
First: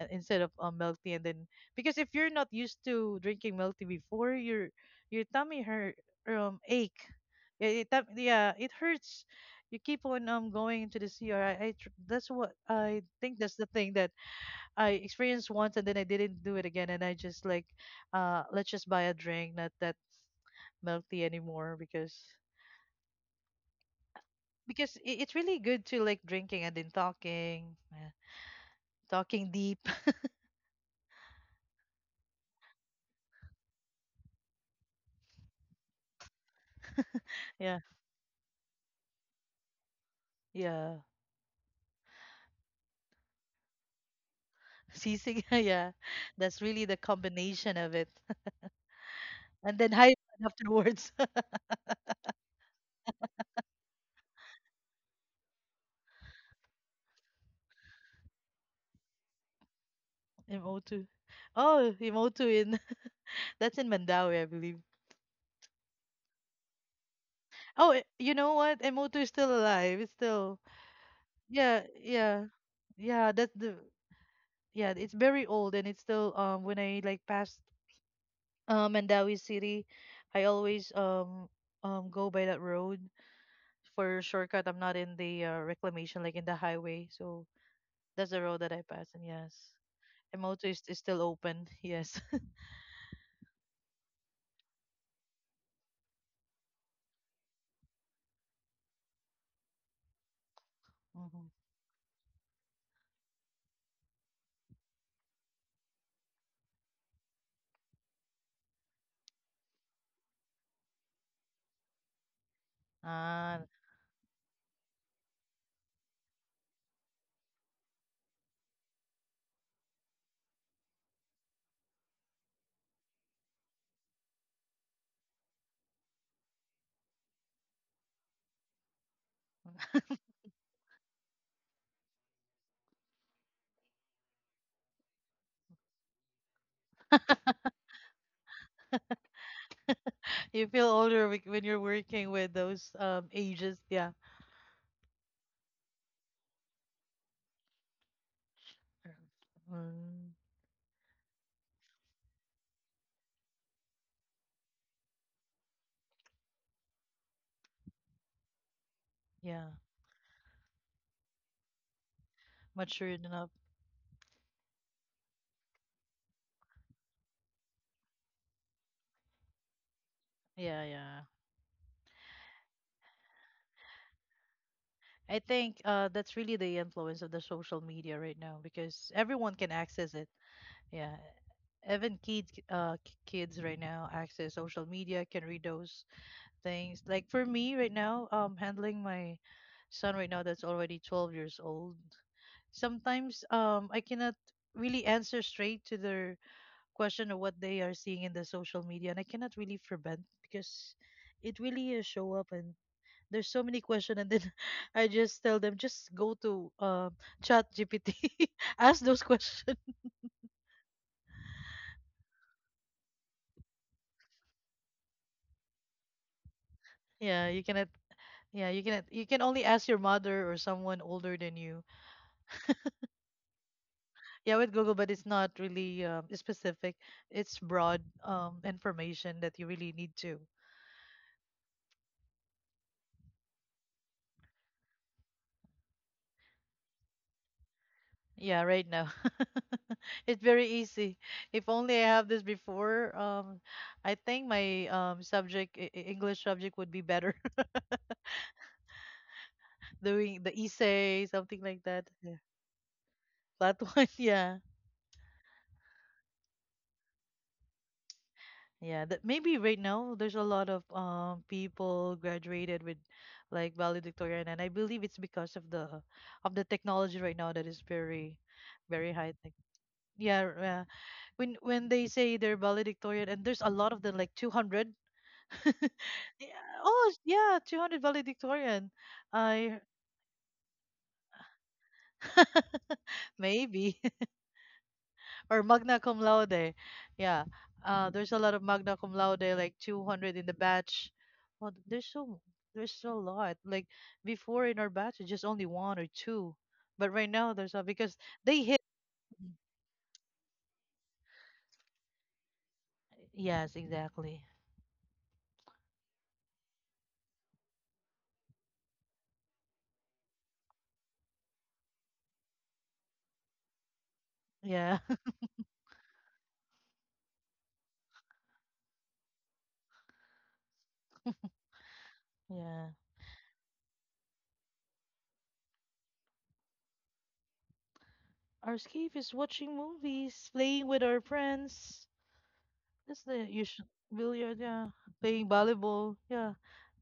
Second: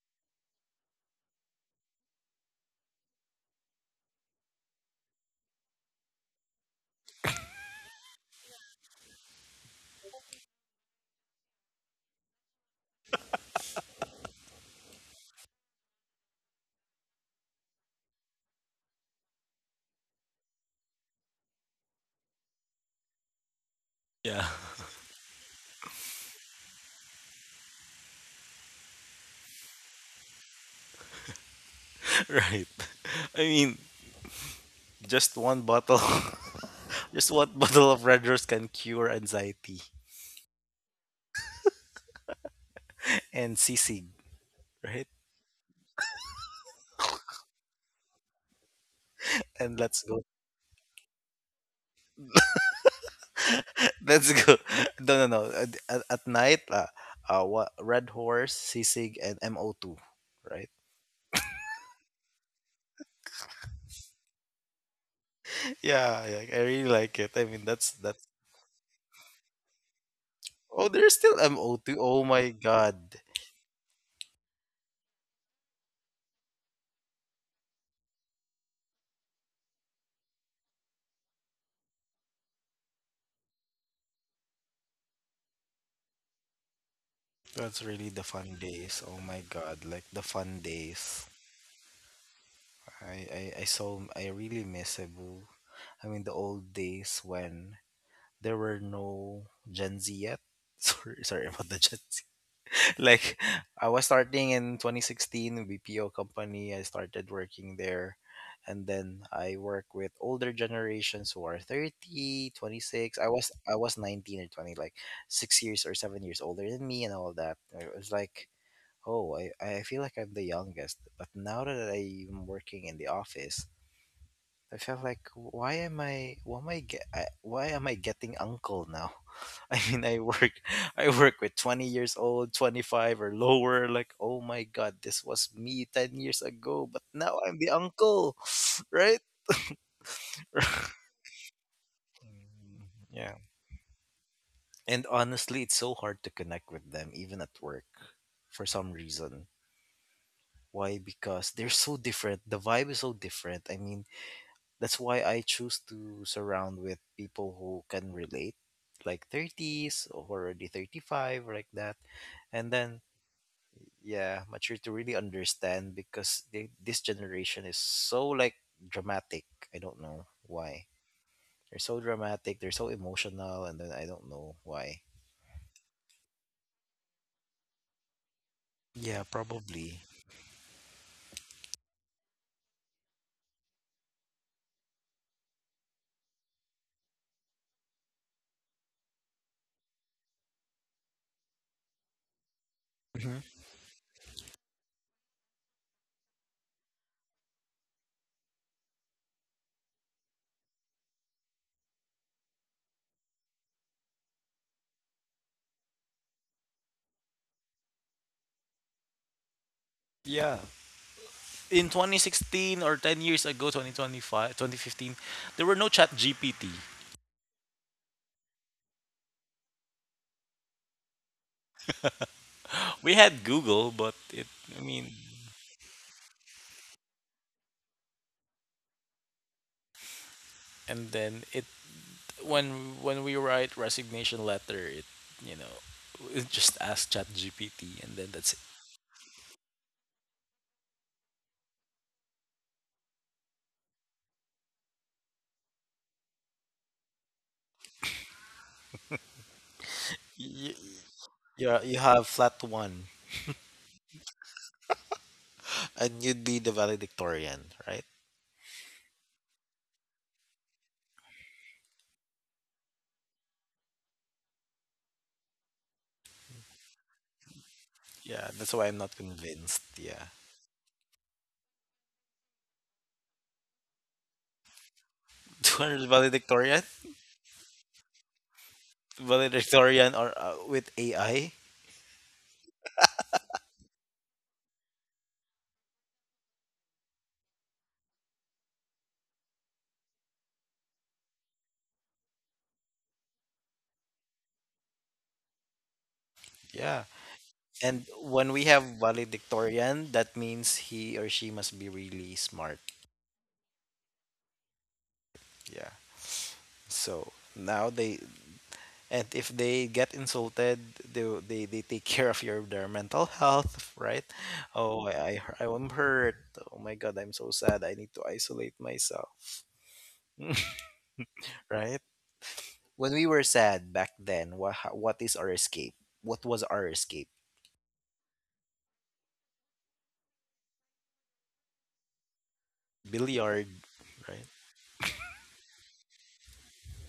[SPEAKER 2] instead of milk tea, and then because if you're not used to drinking milk tea before, your tummy hurt, ache. Yeah, it hurts, you keep on going into the CR. That's what I think, that's the thing that I experienced once, and then I didn't do it again, and I just like, let's just buy a drink, not that milk tea anymore,
[SPEAKER 1] Yeah,
[SPEAKER 2] because it's really good to like drinking and then talking, yeah, talking deep.
[SPEAKER 1] right. I mean, just one bottle, just one
[SPEAKER 2] Yeah,
[SPEAKER 1] bottle of Red Horse can cure anxiety
[SPEAKER 2] yeah.
[SPEAKER 1] and sisig, right?
[SPEAKER 2] Sisig, yeah. That's really the combination of it.
[SPEAKER 1] And
[SPEAKER 2] And then
[SPEAKER 1] let's
[SPEAKER 2] high
[SPEAKER 1] go.
[SPEAKER 2] afterwards.
[SPEAKER 1] Let's go. No, no, no. At night, what Red Horse, sisig, and MO2, right?
[SPEAKER 2] MO2. Oh, MO2 in that's in Mandawi, I believe.
[SPEAKER 1] Yeah, yeah, I really like it. I mean,
[SPEAKER 2] Oh,
[SPEAKER 1] that's
[SPEAKER 2] eh,
[SPEAKER 1] that's.
[SPEAKER 2] you know what? Emoto is still alive. It's still,
[SPEAKER 1] Oh, there's still
[SPEAKER 2] yeah,
[SPEAKER 1] MO2. Oh
[SPEAKER 2] yeah,
[SPEAKER 1] my God.
[SPEAKER 2] yeah. That's the Yeah. It's very old and it's still when I like past Mandawi City, I always go by that road for shortcut. I'm not in the reclamation like in the highway, so
[SPEAKER 1] That's really the
[SPEAKER 2] that's the
[SPEAKER 1] fun
[SPEAKER 2] road that I
[SPEAKER 1] days.
[SPEAKER 2] pass.
[SPEAKER 1] Oh
[SPEAKER 2] And
[SPEAKER 1] my
[SPEAKER 2] yes,
[SPEAKER 1] God, like the fun
[SPEAKER 2] Emoto is still
[SPEAKER 1] days.
[SPEAKER 2] open. Yes.
[SPEAKER 1] I so I really miss Cebu. I mean the old days when there were no Gen Z yet. Sorry, sorry
[SPEAKER 2] Hmm.
[SPEAKER 1] about the Gen Z. Like I was starting in 2016 BPO company. I started working there. And then I work with older generations who are 30, 26. I was
[SPEAKER 2] Ah,
[SPEAKER 1] I was 19 or 20, like 6 years or 7 years older than me and all that. It was like, Oh, I feel like I'm the youngest, but now that I'm working in the office, I feel like why am I get I, why am I getting uncle now? I mean, I work I work with 20 years old, 25 or lower, like, "Oh my god, this was me 10 years ago, but now I'm the uncle." Right?
[SPEAKER 2] you feel older when you're working with
[SPEAKER 1] Mm,
[SPEAKER 2] those
[SPEAKER 1] yeah.
[SPEAKER 2] ages. Yeah.
[SPEAKER 1] And honestly, it's so hard to connect with them even at work for some reason.
[SPEAKER 2] Mm,
[SPEAKER 1] Why? Because they're so different. The vibe is so different. I mean, that's why I choose to surround with people who can relate, like
[SPEAKER 2] yeah.
[SPEAKER 1] 30s or already 35, like that. And then,
[SPEAKER 2] Matured enough.
[SPEAKER 1] yeah, mature to really understand because this generation is so, like, dramatic. I don't know
[SPEAKER 2] Yeah,
[SPEAKER 1] why.
[SPEAKER 2] yeah.
[SPEAKER 1] They're so dramatic, they're so emotional, and then I don't know why.
[SPEAKER 2] I think that's really the influence of the social media right now because
[SPEAKER 1] Yeah,
[SPEAKER 2] everyone can
[SPEAKER 1] probably.
[SPEAKER 2] access it. Yeah. Even kids, kids right now access social media, can read those things. Like for me right now, handling my son right now that's already 12 years old. Sometimes
[SPEAKER 1] Hmm.
[SPEAKER 2] I cannot really answer straight to their question of what they are seeing in the social media, and I cannot really prevent because it really show up, and there's so many questions, and then I just tell them just go to, chat GPT, ask those questions.
[SPEAKER 1] Yeah. In 2016 or 10 years ago, 2025, 2015, there were no chat GPT.
[SPEAKER 2] Yeah, you cannot, you can only ask your mother or someone older than you.
[SPEAKER 1] We had Google, but it,
[SPEAKER 2] Yeah, with
[SPEAKER 1] I
[SPEAKER 2] Google,
[SPEAKER 1] mean,
[SPEAKER 2] but it's not really specific, it's broad, information that you really need to.
[SPEAKER 1] and then it, when we write resignation letter, it, you know just ask chat gpt and then that's it.
[SPEAKER 2] Yeah, right now. It's very easy. If only I have this before, I think my subject, English subject would be better, doing the
[SPEAKER 1] You,
[SPEAKER 2] essay, something
[SPEAKER 1] you
[SPEAKER 2] like
[SPEAKER 1] you
[SPEAKER 2] that.
[SPEAKER 1] have flat one,
[SPEAKER 2] Flat one, yeah.
[SPEAKER 1] and you'd be the valedictorian, right?
[SPEAKER 2] Yeah, that maybe right now there's a lot of people graduated with like valedictorian, and I believe it's because of the technology right now that is very
[SPEAKER 1] Yeah, that's why I'm
[SPEAKER 2] very
[SPEAKER 1] not
[SPEAKER 2] high tech.
[SPEAKER 1] convinced. Yeah.
[SPEAKER 2] Yeah, yeah. When they say they're valedictorian and there's a lot of them, like 200.
[SPEAKER 1] 200
[SPEAKER 2] Yeah.
[SPEAKER 1] valedictorian,
[SPEAKER 2] Oh, yeah, 200 valedictorian. I
[SPEAKER 1] or with AI.
[SPEAKER 2] maybe. Or magna cum laude. Yeah. There's a lot of magna cum laude, like 200 in the batch. Well, there's so a lot. Like before in our batch, it's just only one or two,
[SPEAKER 1] Yeah,
[SPEAKER 2] but right now there's a
[SPEAKER 1] and
[SPEAKER 2] because
[SPEAKER 1] when we
[SPEAKER 2] they hit.
[SPEAKER 1] have valedictorian, that means he or she must be really smart.
[SPEAKER 2] Yes, exactly.
[SPEAKER 1] Yeah. So now they, and if they get insulted, they take care of your, their mental health, right?
[SPEAKER 2] Yeah,
[SPEAKER 1] Oh, I'm hurt. Oh my god, I'm so sad, I need to isolate myself. Right.
[SPEAKER 2] yeah.
[SPEAKER 1] When we were sad back then, what is our escape? What was our escape?
[SPEAKER 2] Our escape is watching movies, playing with our friends. That's the
[SPEAKER 1] Billiard,
[SPEAKER 2] usual.
[SPEAKER 1] right?
[SPEAKER 2] Billiard. Yeah, playing volleyball. Yeah,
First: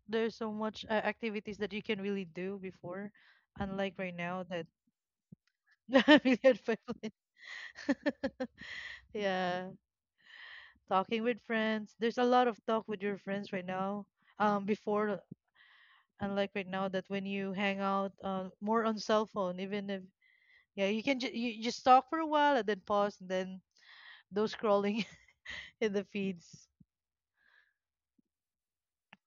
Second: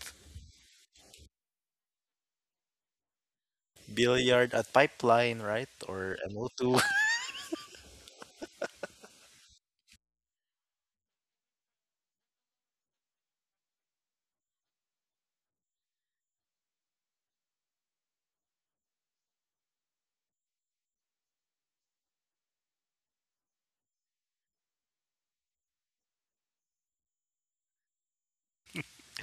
[SPEAKER 2] there's so much activities that you can really do before, unlike right now
[SPEAKER 1] Billiard
[SPEAKER 2] that
[SPEAKER 1] at pipeline, right? Or
[SPEAKER 2] familiar
[SPEAKER 1] MO2.
[SPEAKER 2] family. Yeah. Talking with friends. There's a lot of talk with your friends right now. Before, unlike right now, that when you hang out, more on cell phone, even if, yeah, you can ju you just talk for a while and then pause, and then those scrolling in the feeds.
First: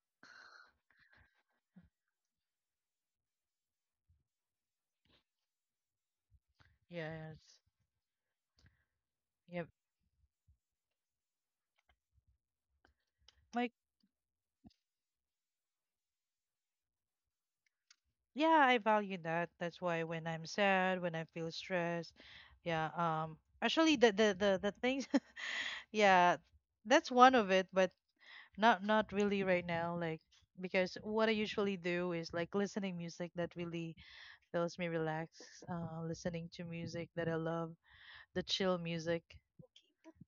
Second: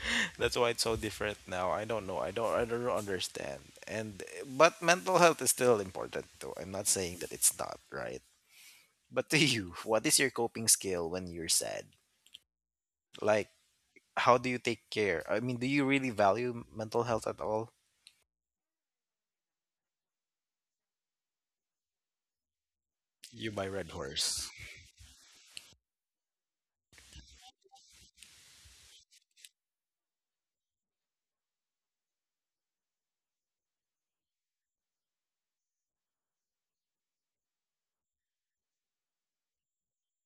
[SPEAKER 1] That's why it's so different now. I don't know, I don't understand. And, but mental health is still important, though. I'm not saying that
[SPEAKER 2] Yes.
[SPEAKER 1] it's not, right? But to
[SPEAKER 2] Yep.
[SPEAKER 1] you, what is your coping skill when you're sad? Like,
[SPEAKER 2] Like,
[SPEAKER 1] how do you take care? I mean, do you really value mental health at all?
[SPEAKER 2] yeah, I value that. That's why when I'm sad, when I feel stressed, yeah,
[SPEAKER 1] You by Red
[SPEAKER 2] actually the the
[SPEAKER 1] Horse.
[SPEAKER 2] the, the things, yeah, that's one of it. But not really right now, like, because what I usually do is like listening music that really helps me relax. Listening to music that I love, the chill music.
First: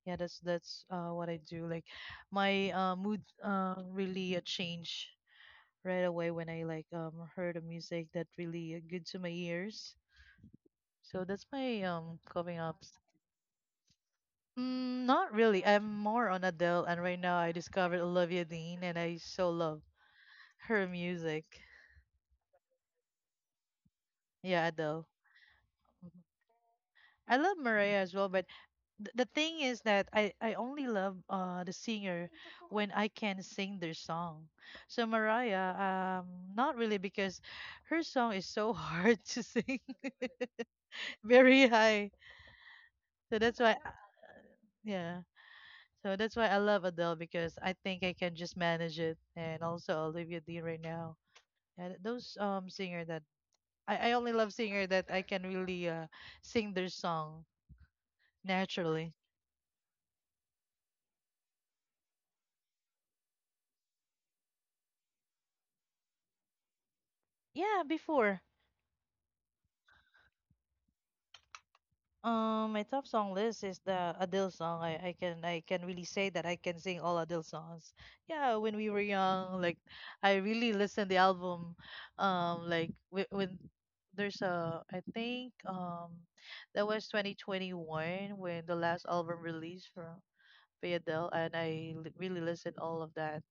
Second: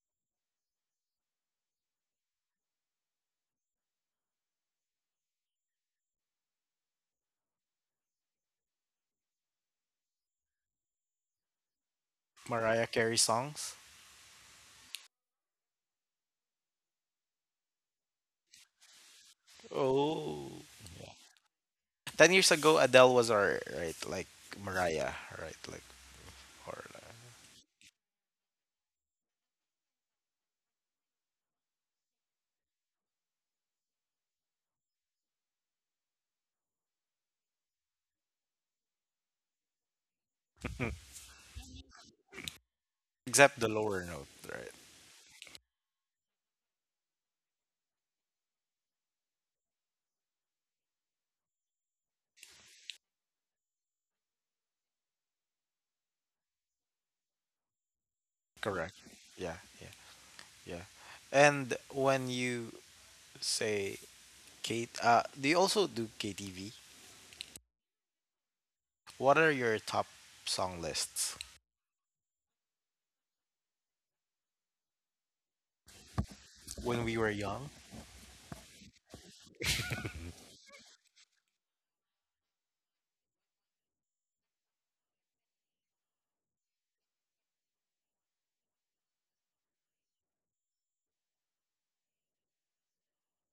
[SPEAKER 2] Yeah, that's what I do. Like my mood really change right away when I like heard a music that really good to my ears. So that's my coming
[SPEAKER 1] Mariah
[SPEAKER 2] ups.
[SPEAKER 1] Carey songs?
[SPEAKER 2] Mm, not really. I'm more on Adele, and right now I discovered Olivia Dean, and I so love
[SPEAKER 1] Oh.
[SPEAKER 2] her music.
[SPEAKER 1] 10 years ago, Adele was our, right? Like,
[SPEAKER 2] Yeah, Adele.
[SPEAKER 1] Mariah, right? Like,
[SPEAKER 2] Mhm.
[SPEAKER 1] or,
[SPEAKER 2] I love Mariah as well, but the thing is that I only love the singer when I can sing their song. So Mariah, not really because her song is so hard to sing,
[SPEAKER 1] like,
[SPEAKER 2] very high. So
[SPEAKER 1] except
[SPEAKER 2] that's
[SPEAKER 1] the
[SPEAKER 2] why, I-
[SPEAKER 1] lower note, right?
[SPEAKER 2] yeah. So that's why I love Adele, because I think I can just manage it, and also Olivia Dean right now. And those singer that I only love singer that I can really sing their song
[SPEAKER 1] Correct.
[SPEAKER 2] naturally.
[SPEAKER 1] Yeah, yeah, yeah. And when you say Kate, do you also do KTV?
[SPEAKER 2] Yeah, before.
[SPEAKER 1] What are your top song lists
[SPEAKER 2] My top song list is the Adele song. I can really say that I can sing
[SPEAKER 1] when we
[SPEAKER 2] all
[SPEAKER 1] were
[SPEAKER 2] Adele
[SPEAKER 1] young?
[SPEAKER 2] songs. Yeah, when we were young, like I really listened the album. Like when there's a I think that was 2021 when the last album released from by Adele, and I really listened all of that,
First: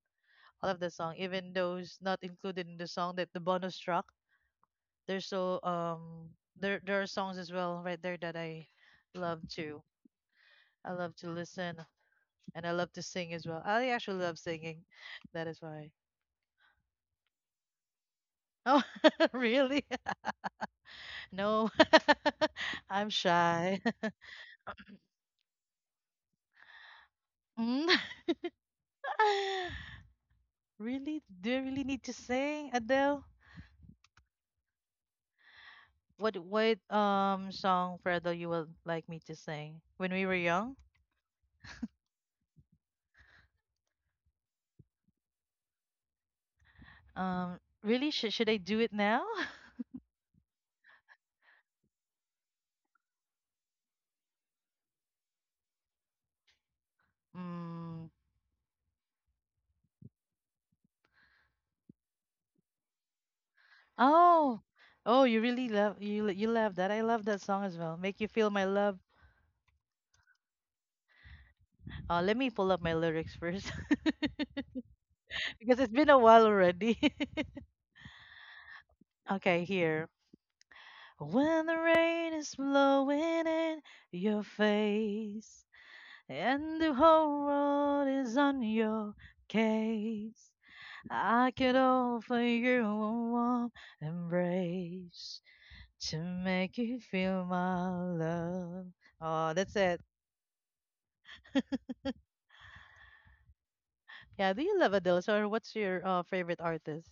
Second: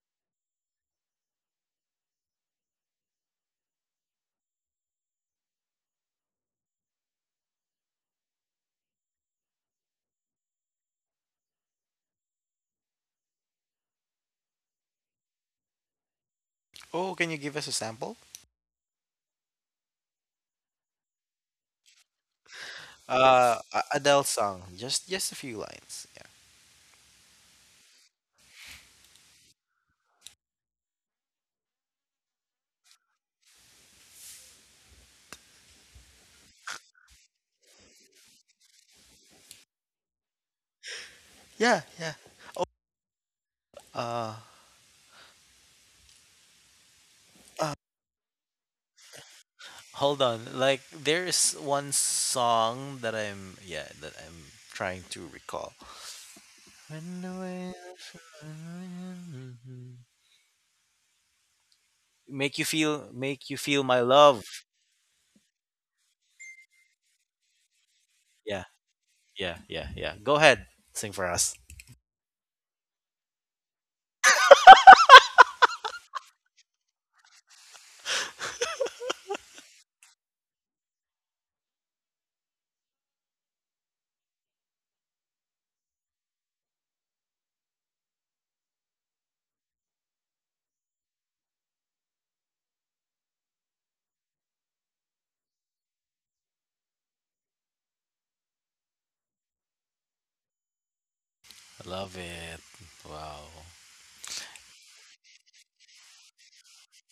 [SPEAKER 2] all of the song, even those not included in the song, that the bonus track. There's so um, there are songs as well right there that I love too. I love to listen, and I love to sing as well. I actually love singing. That is why.
[SPEAKER 1] Oh, can you give us a sample?
[SPEAKER 2] Oh, really? No, I'm shy.
[SPEAKER 1] Adele song, just a few lines. Yeah,
[SPEAKER 2] Mm. Really? Do you really need to sing, Adele? What song for you would like me to sing when we were young?
[SPEAKER 1] yeah, yeah. Uh,
[SPEAKER 2] Um,
[SPEAKER 1] uh,
[SPEAKER 2] really? Should I do it now?
[SPEAKER 1] Hold on. Like, there's one song that I'm yeah that I'm trying to recall. When the way
[SPEAKER 2] Mm.
[SPEAKER 1] I feel- Make you feel, make you feel my love.
[SPEAKER 2] Oh, oh, you really love you love that. I love that song as well. Make you feel my
[SPEAKER 1] Yeah,
[SPEAKER 2] love.
[SPEAKER 1] yeah, yeah, yeah. Go ahead, sing for us.
[SPEAKER 2] Let me pull up my lyrics first. Because it's been a while already. Okay, here. When the rain is blowing in your face and the whole world is on your case, I could offer you a warm embrace to make you feel my love. Oh, that's it.
[SPEAKER 1] I love it. Wow.
[SPEAKER 2] Yeah, do you love Adele? Or what's your favorite artist?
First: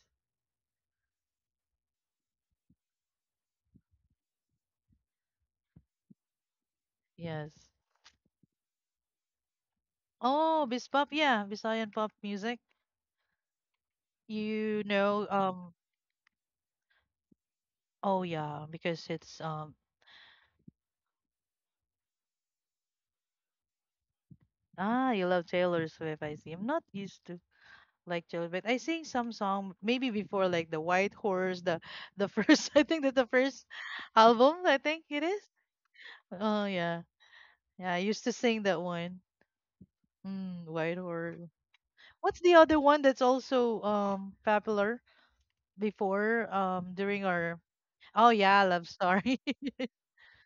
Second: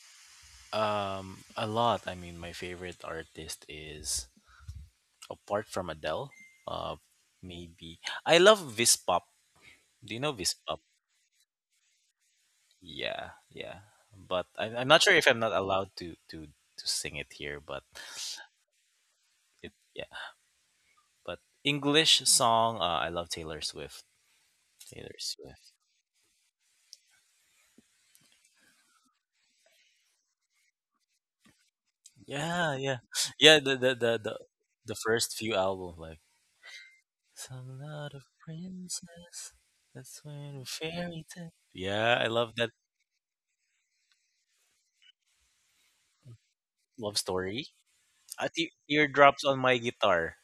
[SPEAKER 1] A lot. I mean, my favorite artist is, apart from Adele, uh,
[SPEAKER 2] Yes.
[SPEAKER 1] maybe, I love Vispop. Do you know
[SPEAKER 2] Oh,
[SPEAKER 1] Vispop?
[SPEAKER 2] Bispop, yeah, Visayan pop music.
[SPEAKER 1] Yeah, yeah. But I,
[SPEAKER 2] You
[SPEAKER 1] I'm not sure
[SPEAKER 2] know,
[SPEAKER 1] if I'm not allowed to sing it here. But
[SPEAKER 2] oh yeah, because it's
[SPEAKER 1] it, yeah. But English song, I love Taylor Swift.
[SPEAKER 2] ah,
[SPEAKER 1] Taylor
[SPEAKER 2] you love
[SPEAKER 1] Swift.
[SPEAKER 2] Taylor Swift. I see. I'm not used to like Taylor, but I sing some song maybe before, like the White Horse, the first
[SPEAKER 1] Yeah,
[SPEAKER 2] I
[SPEAKER 1] yeah,
[SPEAKER 2] think that the
[SPEAKER 1] yeah.
[SPEAKER 2] first
[SPEAKER 1] The the the the,
[SPEAKER 2] album I
[SPEAKER 1] the
[SPEAKER 2] think it
[SPEAKER 1] first
[SPEAKER 2] is.
[SPEAKER 1] few albums, like,
[SPEAKER 2] Oh yeah,
[SPEAKER 1] some
[SPEAKER 2] yeah. I
[SPEAKER 1] lot
[SPEAKER 2] used
[SPEAKER 1] of
[SPEAKER 2] to sing that one.
[SPEAKER 1] princess. That's when
[SPEAKER 2] Mm,
[SPEAKER 1] a
[SPEAKER 2] White
[SPEAKER 1] fairy
[SPEAKER 2] Horse.
[SPEAKER 1] tale. Yeah, I
[SPEAKER 2] What's the
[SPEAKER 1] love that.
[SPEAKER 2] other one that's also popular before
[SPEAKER 1] Love
[SPEAKER 2] during our
[SPEAKER 1] story.
[SPEAKER 2] oh yeah, Love Story.
[SPEAKER 1] Teardrops on my guitar.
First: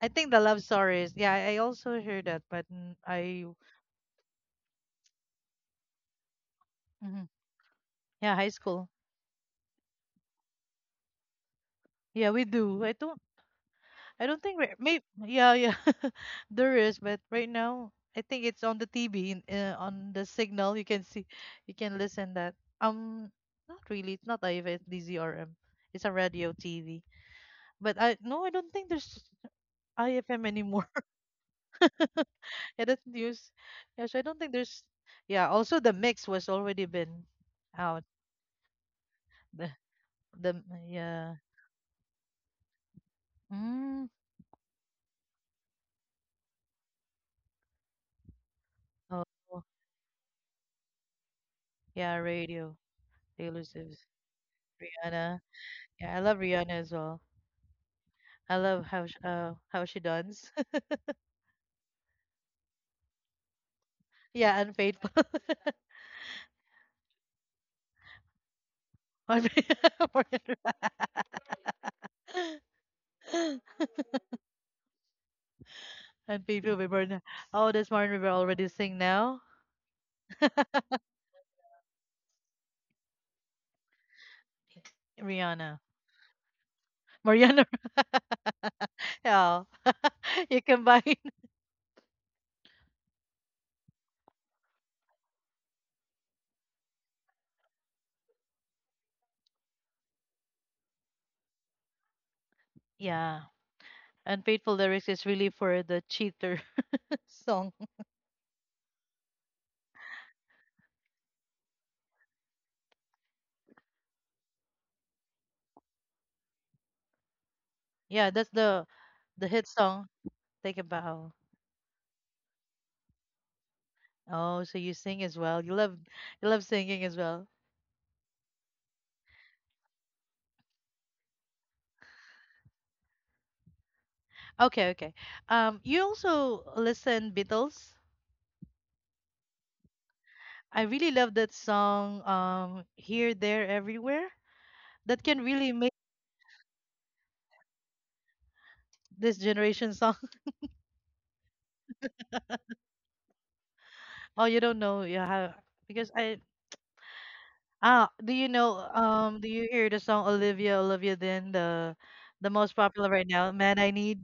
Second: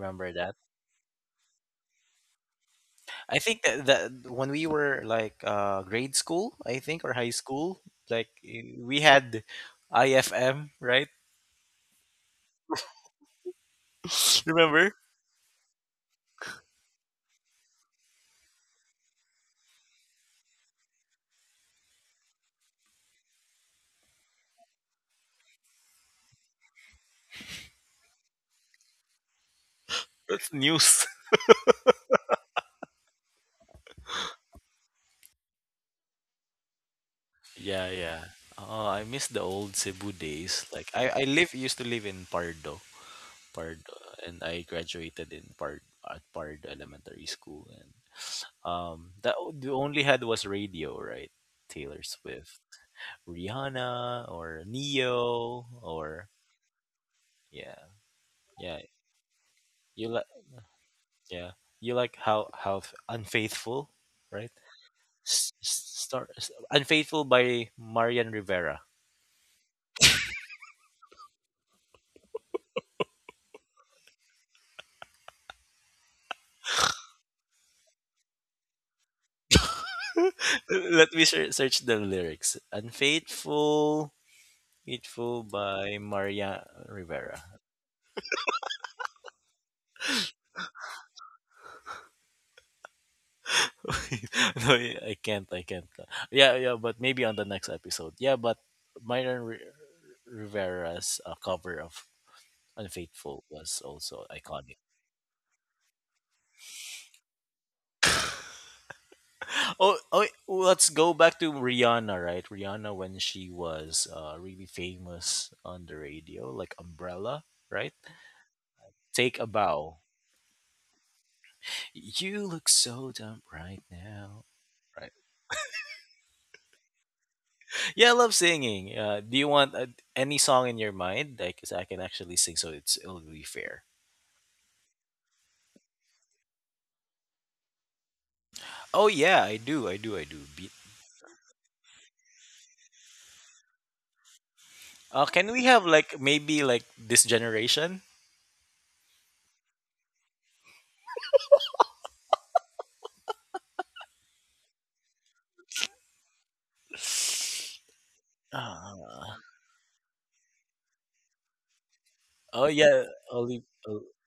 [SPEAKER 2] I think the
[SPEAKER 1] that?
[SPEAKER 2] Love Story is yeah. I also heard that, but mm,
[SPEAKER 1] I
[SPEAKER 2] I
[SPEAKER 1] think that when we were, like, grade school, I think, or
[SPEAKER 2] mhm.
[SPEAKER 1] high school,
[SPEAKER 2] Yeah, high school.
[SPEAKER 1] we had IFM, right?
[SPEAKER 2] Yeah, we do. I don't think right.
[SPEAKER 1] Remember?
[SPEAKER 2] Maybe yeah, yeah, there is. But right now, I think it's on the TV in, on the signal. You can see, you can listen that. Um, not really. It's not IFM. It's DZRM. It's a radio TV. But I no, I don't think there's IFM
[SPEAKER 1] That's
[SPEAKER 2] anymore.
[SPEAKER 1] news.
[SPEAKER 2] Yeah, that's news. Yeah, so I don't think there's. Yeah, also the mix was already been
[SPEAKER 1] Yeah,
[SPEAKER 2] out.
[SPEAKER 1] yeah. Oh, I miss the
[SPEAKER 2] The
[SPEAKER 1] old Cebu
[SPEAKER 2] the
[SPEAKER 1] days. Like, I
[SPEAKER 2] yeah.
[SPEAKER 1] live used to live in Pardo. Pardo,
[SPEAKER 2] Mm,
[SPEAKER 1] and I graduated in Pard at Pardo Elementary School, and
[SPEAKER 2] oh
[SPEAKER 1] the only had was radio, right? Taylor
[SPEAKER 2] yeah,
[SPEAKER 1] Swift,
[SPEAKER 2] radio. Taylor Swift,
[SPEAKER 1] Rihanna, or
[SPEAKER 2] Rihanna.
[SPEAKER 1] Neo,
[SPEAKER 2] Yeah, I
[SPEAKER 1] or
[SPEAKER 2] love Rihanna as well.
[SPEAKER 1] yeah,
[SPEAKER 2] I
[SPEAKER 1] yeah.
[SPEAKER 2] love how sh how she
[SPEAKER 1] You li
[SPEAKER 2] does
[SPEAKER 1] Yeah, you like, how unfaithful, right?
[SPEAKER 2] yeah, unfaithful.
[SPEAKER 1] Unfaithful by Marian Rivera.
[SPEAKER 2] Unfa- Martin- Unfaithful by Mariana. Oh, does Martin River already sing now?
[SPEAKER 1] Let me search the lyrics. Unfaithful, faithful
[SPEAKER 2] Rihanna.
[SPEAKER 1] by Marian Rivera.
[SPEAKER 2] Mariana. Yeah. You combine.
[SPEAKER 1] No, I can't. I can't. Yeah, yeah, but maybe on the next episode. Yeah, but Marian Ri- Rivera's cover of
[SPEAKER 2] Yeah.
[SPEAKER 1] Unfaithful was also
[SPEAKER 2] Unfaithful
[SPEAKER 1] iconic.
[SPEAKER 2] lyrics is really for the cheater song.
[SPEAKER 1] Oh, let's go back to Rihanna, right? Rihanna, when she was really famous on the radio, like Umbrella, right?
[SPEAKER 2] Yeah, that's
[SPEAKER 1] Take a
[SPEAKER 2] the hit
[SPEAKER 1] bow.
[SPEAKER 2] song. Take a bow.
[SPEAKER 1] You look so dumb right now.
[SPEAKER 2] Oh, so you
[SPEAKER 1] Right.
[SPEAKER 2] sing as well. You love singing as well.
[SPEAKER 1] Yeah, I love singing. Do you want any song in your mind? Like, 'cause I can actually sing, so it'll be fair.
[SPEAKER 2] Okay, okay. You also listen Beatles.
[SPEAKER 1] Oh yeah, I do, I do, I do. Beat.
[SPEAKER 2] I really love that song, Here, There, Everywhere. That can
[SPEAKER 1] Can we
[SPEAKER 2] really
[SPEAKER 1] have,
[SPEAKER 2] make
[SPEAKER 1] like, maybe, like, this generation?
[SPEAKER 2] this generation song. Oh, you don't know, yeah, how- because I ah, do you know
[SPEAKER 1] Uh,
[SPEAKER 2] do you hear the song Olivia, Olivia, then the
[SPEAKER 1] oh
[SPEAKER 2] most
[SPEAKER 1] yeah,
[SPEAKER 2] popular right now,
[SPEAKER 1] Oli.
[SPEAKER 2] Man I
[SPEAKER 1] Uh,
[SPEAKER 2] Need?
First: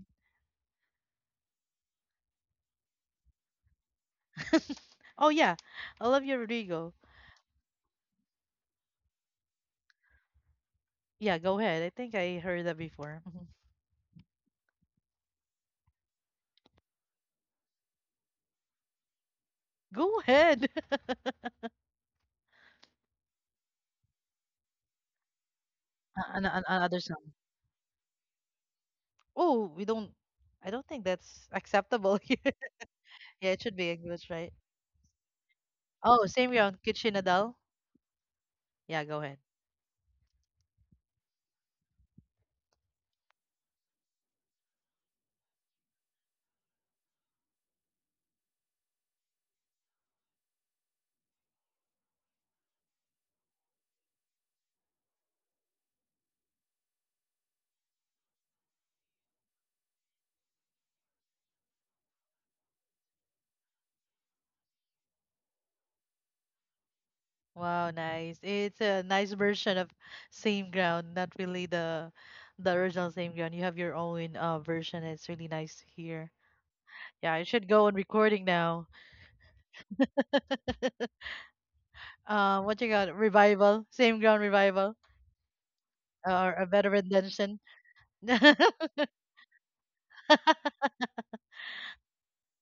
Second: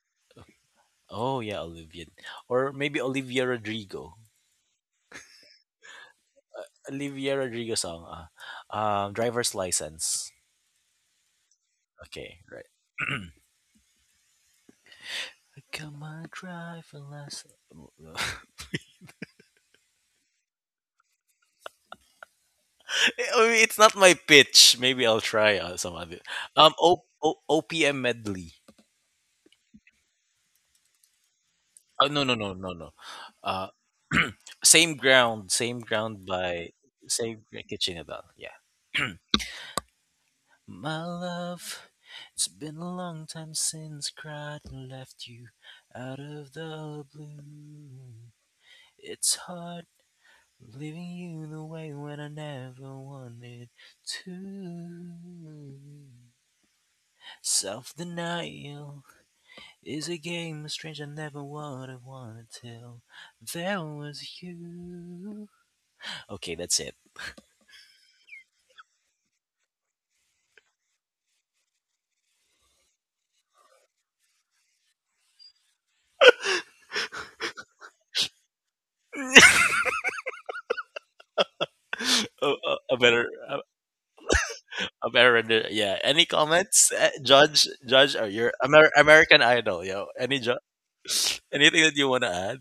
[SPEAKER 1] Oh yeah, Olivia, or maybe Olivia Rodrigo.
[SPEAKER 2] Oh yeah, Olivia Rodrigo.
[SPEAKER 1] Olivia Rodrigo song, driver's license.
[SPEAKER 2] Yeah, go ahead. I think I
[SPEAKER 1] Okay,
[SPEAKER 2] heard
[SPEAKER 1] right.
[SPEAKER 2] that before. Mhm.
[SPEAKER 1] I got my driver's license.
[SPEAKER 2] Go ahead.
[SPEAKER 1] I mean, it's not my pitch. Maybe I'll try some other.
[SPEAKER 2] Another song.
[SPEAKER 1] OPM medley.
[SPEAKER 2] Oh, we don't. I don't think that's
[SPEAKER 1] Oh,
[SPEAKER 2] acceptable
[SPEAKER 1] no, no,
[SPEAKER 2] here.
[SPEAKER 1] no, no, no.
[SPEAKER 2] Yeah, it
[SPEAKER 1] Uh,
[SPEAKER 2] should be English, right?
[SPEAKER 1] Same
[SPEAKER 2] Oh,
[SPEAKER 1] ground
[SPEAKER 2] same
[SPEAKER 1] by
[SPEAKER 2] ground, on Kitchen.
[SPEAKER 1] same Kitchen Adele. Yeah.
[SPEAKER 2] Yeah, go ahead.
[SPEAKER 1] My love, it's been a long time since cried and left you out of the blue. It's hard leaving you the way when I never wanted to. Self denial is a game of strange I never would have wanted till there was you. Okay, that's it.
[SPEAKER 2] Wow, nice. It's a nice version of Same Ground, not really the original Same Ground. You have your own version. It's really nice to hear. Yeah, I should go on recording now.
[SPEAKER 1] Oh,
[SPEAKER 2] What you
[SPEAKER 1] I
[SPEAKER 2] got?
[SPEAKER 1] better. A
[SPEAKER 2] Revival, Same Ground revival,
[SPEAKER 1] American, yeah. Any
[SPEAKER 2] or a better
[SPEAKER 1] comments,
[SPEAKER 2] rendition?
[SPEAKER 1] Judge? Judge, or your American Idol, yo? Anything that you wanna add?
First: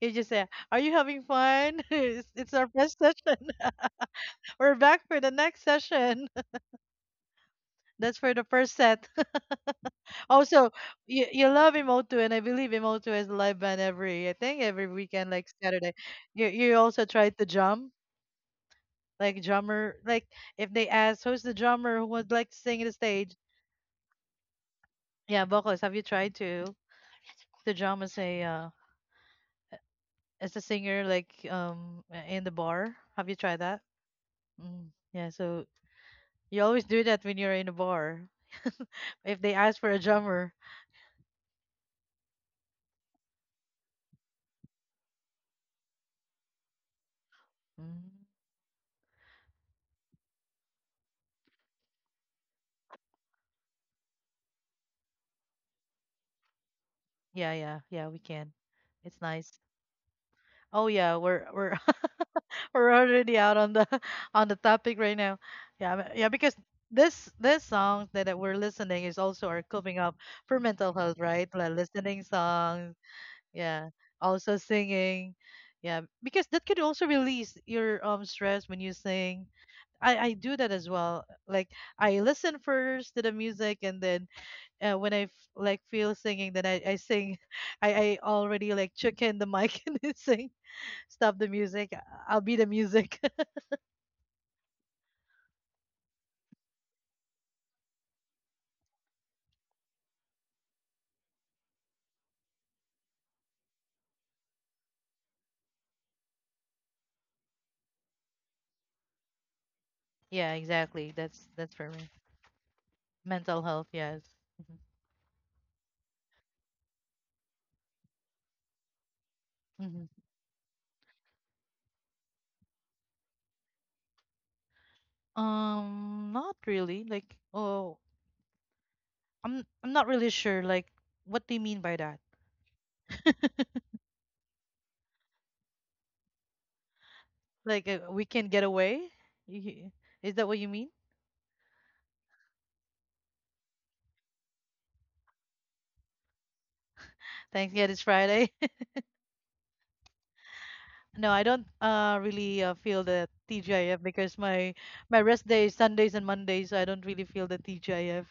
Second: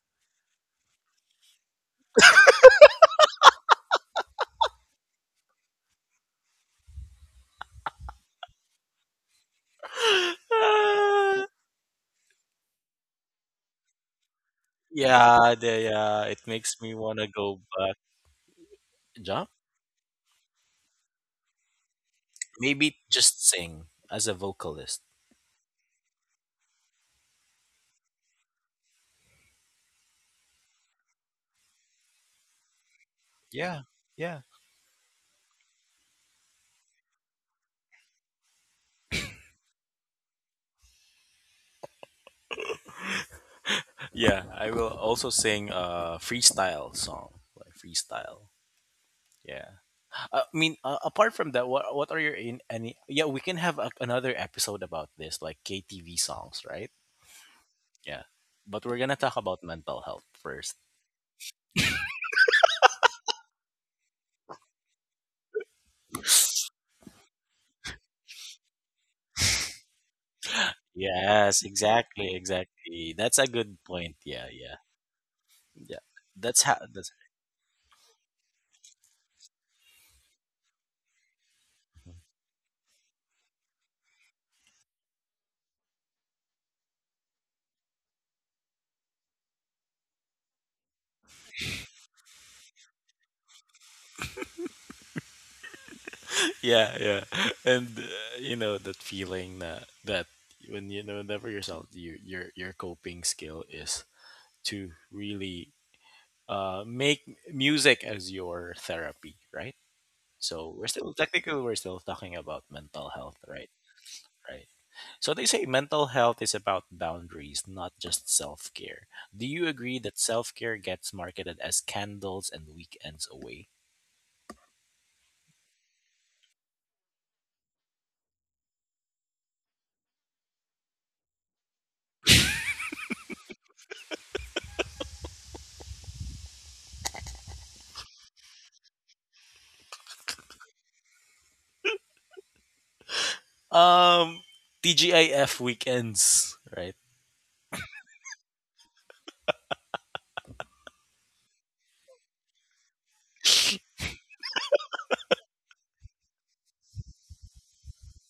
[SPEAKER 2] You just say, "Are you having fun?" It's our first session. We're back for the next session. That's for the first set. Also, you love Emoto, and I believe Emoto is a live band every, I think every weekend, like
[SPEAKER 1] Yeah,
[SPEAKER 2] Saturday.
[SPEAKER 1] yeah. It
[SPEAKER 2] You
[SPEAKER 1] makes me
[SPEAKER 2] also
[SPEAKER 1] wanna
[SPEAKER 2] try to
[SPEAKER 1] go
[SPEAKER 2] drum,
[SPEAKER 1] back.
[SPEAKER 2] like
[SPEAKER 1] Jump?
[SPEAKER 2] drummer, like if they ask who's the drummer who would like to sing in the
[SPEAKER 1] Maybe
[SPEAKER 2] stage.
[SPEAKER 1] just sing as a vocalist.
[SPEAKER 2] Yeah, vocals. Have you tried to drum as a singer, like in the bar? Have you tried that?
[SPEAKER 1] Yeah, yeah,
[SPEAKER 2] Mm. Yeah. So you always do that when you're in a bar. If they ask for a drummer.
[SPEAKER 1] yeah. I will also sing a freestyle song, like
[SPEAKER 2] Mm.
[SPEAKER 1] freestyle. Yeah. I mean, apart from that, what are your, in any? Yeah, we can have another episode about this, like KTV songs, right?
[SPEAKER 2] Yeah, yeah, yeah, we
[SPEAKER 1] Yeah.
[SPEAKER 2] can.
[SPEAKER 1] But we're gonna
[SPEAKER 2] It's
[SPEAKER 1] talk
[SPEAKER 2] nice.
[SPEAKER 1] about mental health first.
[SPEAKER 2] Oh yeah, we're we're already out on the on the topic right now. Yeah, but- yeah, because this song that we're listening is also our coming up for mental health, right?
[SPEAKER 1] Yes,
[SPEAKER 2] Like listening
[SPEAKER 1] exactly,
[SPEAKER 2] songs,
[SPEAKER 1] exactly. That's a good
[SPEAKER 2] yeah,
[SPEAKER 1] point. Yeah,
[SPEAKER 2] also
[SPEAKER 1] yeah,
[SPEAKER 2] singing.
[SPEAKER 1] yeah.
[SPEAKER 2] Yeah, because
[SPEAKER 1] That's
[SPEAKER 2] that
[SPEAKER 1] how.
[SPEAKER 2] could also
[SPEAKER 1] That's
[SPEAKER 2] release your stress when you sing. I do that as well. Like I listen first to the music, and then when I f- like feel singing, then I sing. I already like check in the mic and then sing. Stop the music. I'll be the music.
[SPEAKER 1] yeah, yeah. And you know that feeling that when you know, whenever yourself, your coping skill is to really make music as your therapy, right?
[SPEAKER 2] Yeah,
[SPEAKER 1] So we're
[SPEAKER 2] exactly.
[SPEAKER 1] still
[SPEAKER 2] That's
[SPEAKER 1] technically
[SPEAKER 2] that's
[SPEAKER 1] we're
[SPEAKER 2] for
[SPEAKER 1] still
[SPEAKER 2] me.
[SPEAKER 1] talking about mental health,
[SPEAKER 2] Mental
[SPEAKER 1] right?
[SPEAKER 2] health. Yes.
[SPEAKER 1] Right. So they say mental health is about boundaries, not just self care. Do you agree
[SPEAKER 2] Hmm.
[SPEAKER 1] that self care gets marketed as candles and weekends away?
[SPEAKER 2] Not really. Like, oh, I'm not really sure. Like, what do you mean by that? Like, we can get away? Y- is that what you mean?
[SPEAKER 1] Um, TGIF weekends, right?
[SPEAKER 2] Thanks. Yeah, it's Friday. No, I don't really feel the TGIF, because my rest day is Sundays and Mondays. I don't really feel the TGIF.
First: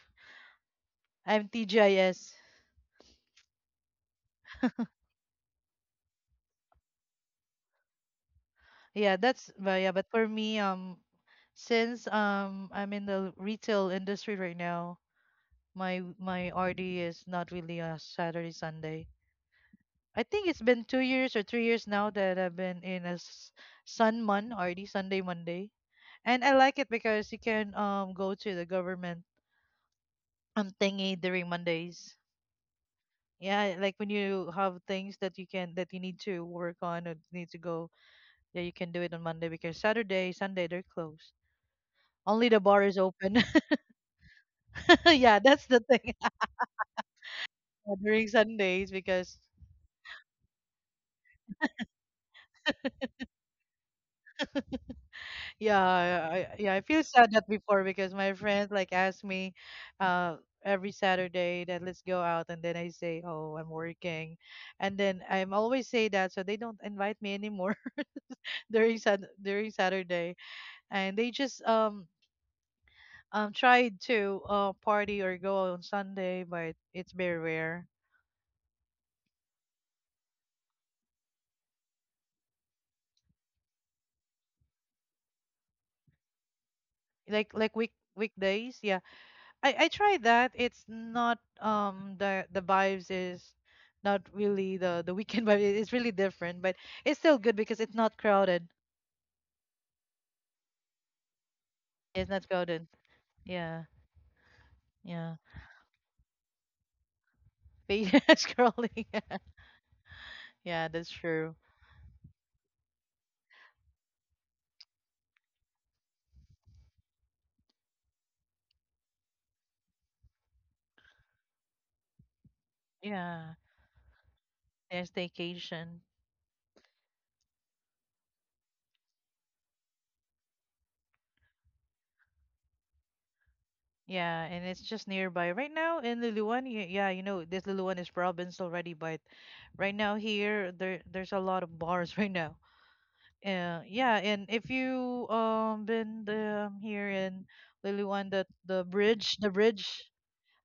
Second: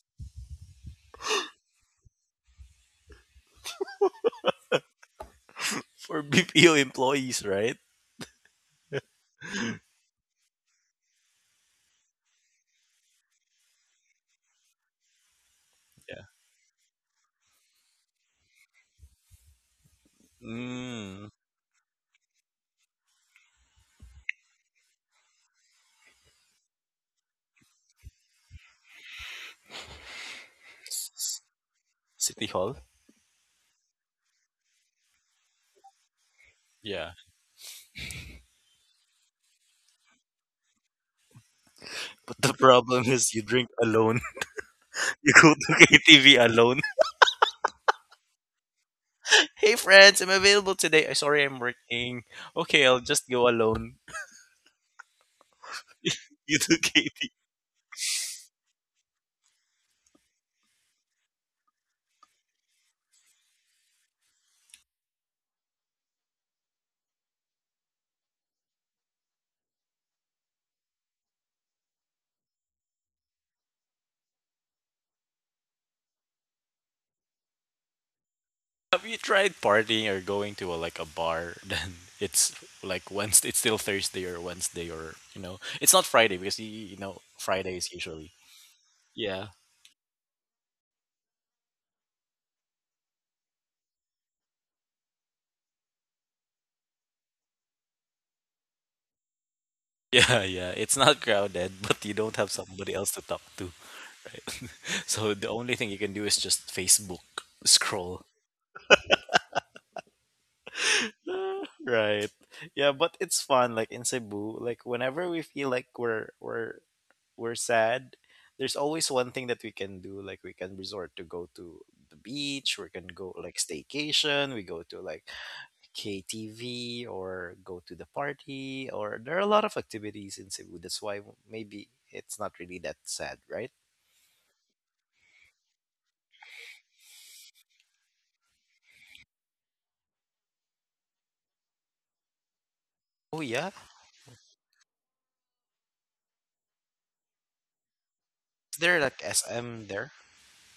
[SPEAKER 2] Am TGIS.
[SPEAKER 1] For BPO employees, right?
[SPEAKER 2] Yeah, that's but yeah, but for me, since I'm in the retail industry right now,
[SPEAKER 1] Yeah.
[SPEAKER 2] my RD is not really a Saturday Sunday. I think it's been two
[SPEAKER 1] Mm.
[SPEAKER 2] years or 3 years now that I've been in a s- Sun Mon RD Sunday Monday, and I like it because you can go to the government thingy
[SPEAKER 1] S-
[SPEAKER 2] during Mondays.
[SPEAKER 1] City Hall?
[SPEAKER 2] Yeah, like when you have things that you can that you need to work on
[SPEAKER 1] Yeah.
[SPEAKER 2] or need to go, yeah, you can do it on Monday because Saturday, Sunday they're closed.
[SPEAKER 1] But
[SPEAKER 2] Only
[SPEAKER 1] the
[SPEAKER 2] the bar is
[SPEAKER 1] problem is you
[SPEAKER 2] open.
[SPEAKER 1] drink alone. You
[SPEAKER 2] Yeah,
[SPEAKER 1] go
[SPEAKER 2] that's the
[SPEAKER 1] to
[SPEAKER 2] thing
[SPEAKER 1] KTV alone.
[SPEAKER 2] during Sundays because
[SPEAKER 1] Hey friends, I'm available today. I, sorry, I'm working. Okay, I'll just go alone.
[SPEAKER 2] yeah,
[SPEAKER 1] You
[SPEAKER 2] yeah,
[SPEAKER 1] do
[SPEAKER 2] I feel
[SPEAKER 1] K.
[SPEAKER 2] sad that before because my friends like ask me, uh, every Saturday that let's go out, and then I say, oh, I'm working, and then I'm always say that, so they don't invite me anymore during Sun during Saturday, and they just tried to party or go on Sunday, but it's very rare.
[SPEAKER 1] Have you tried partying or going to like, a bar? Then it's, like, Wednesday. It's still Thursday or Wednesday, or, you know, it's not Friday because you know
[SPEAKER 2] Like
[SPEAKER 1] Friday
[SPEAKER 2] like
[SPEAKER 1] is
[SPEAKER 2] week
[SPEAKER 1] usually,
[SPEAKER 2] weekdays, yeah.
[SPEAKER 1] yeah.
[SPEAKER 2] I tried that. It's not the the vibes is not really the weekend vibe. It's really different, but it's still good because it's not crowded.
[SPEAKER 1] Yeah, yeah, it's not crowded, but you don't
[SPEAKER 2] It's
[SPEAKER 1] have
[SPEAKER 2] not
[SPEAKER 1] somebody
[SPEAKER 2] crowded.
[SPEAKER 1] else to talk to,
[SPEAKER 2] Yeah,
[SPEAKER 1] right? So
[SPEAKER 2] yeah.
[SPEAKER 1] the only thing you can do is just Facebook
[SPEAKER 2] But
[SPEAKER 1] scroll.
[SPEAKER 2] yeah, scrolling. Yeah, that's
[SPEAKER 1] Ah,
[SPEAKER 2] true.
[SPEAKER 1] right. Yeah, but it's fun. Like in Cebu, like, whenever we feel like we're sad, there's always one thing that we can do. Like, we can resort to go to the beach, we can go like
[SPEAKER 2] Yeah,
[SPEAKER 1] staycation, we go to
[SPEAKER 2] there's
[SPEAKER 1] like
[SPEAKER 2] staycation.
[SPEAKER 1] KTV or go to the party, or there are a lot of activities in Cebu. That's why maybe it's not really that sad, right?
[SPEAKER 2] Yeah, and it's just nearby. Right now in Luluan, yeah, you know, this Luluan is province already, but right now here there's a lot of bars right now.
[SPEAKER 1] Oh yeah.
[SPEAKER 2] Yeah, and if you been here in Luluan, the
[SPEAKER 1] Is there like SM
[SPEAKER 2] bridge,
[SPEAKER 1] there?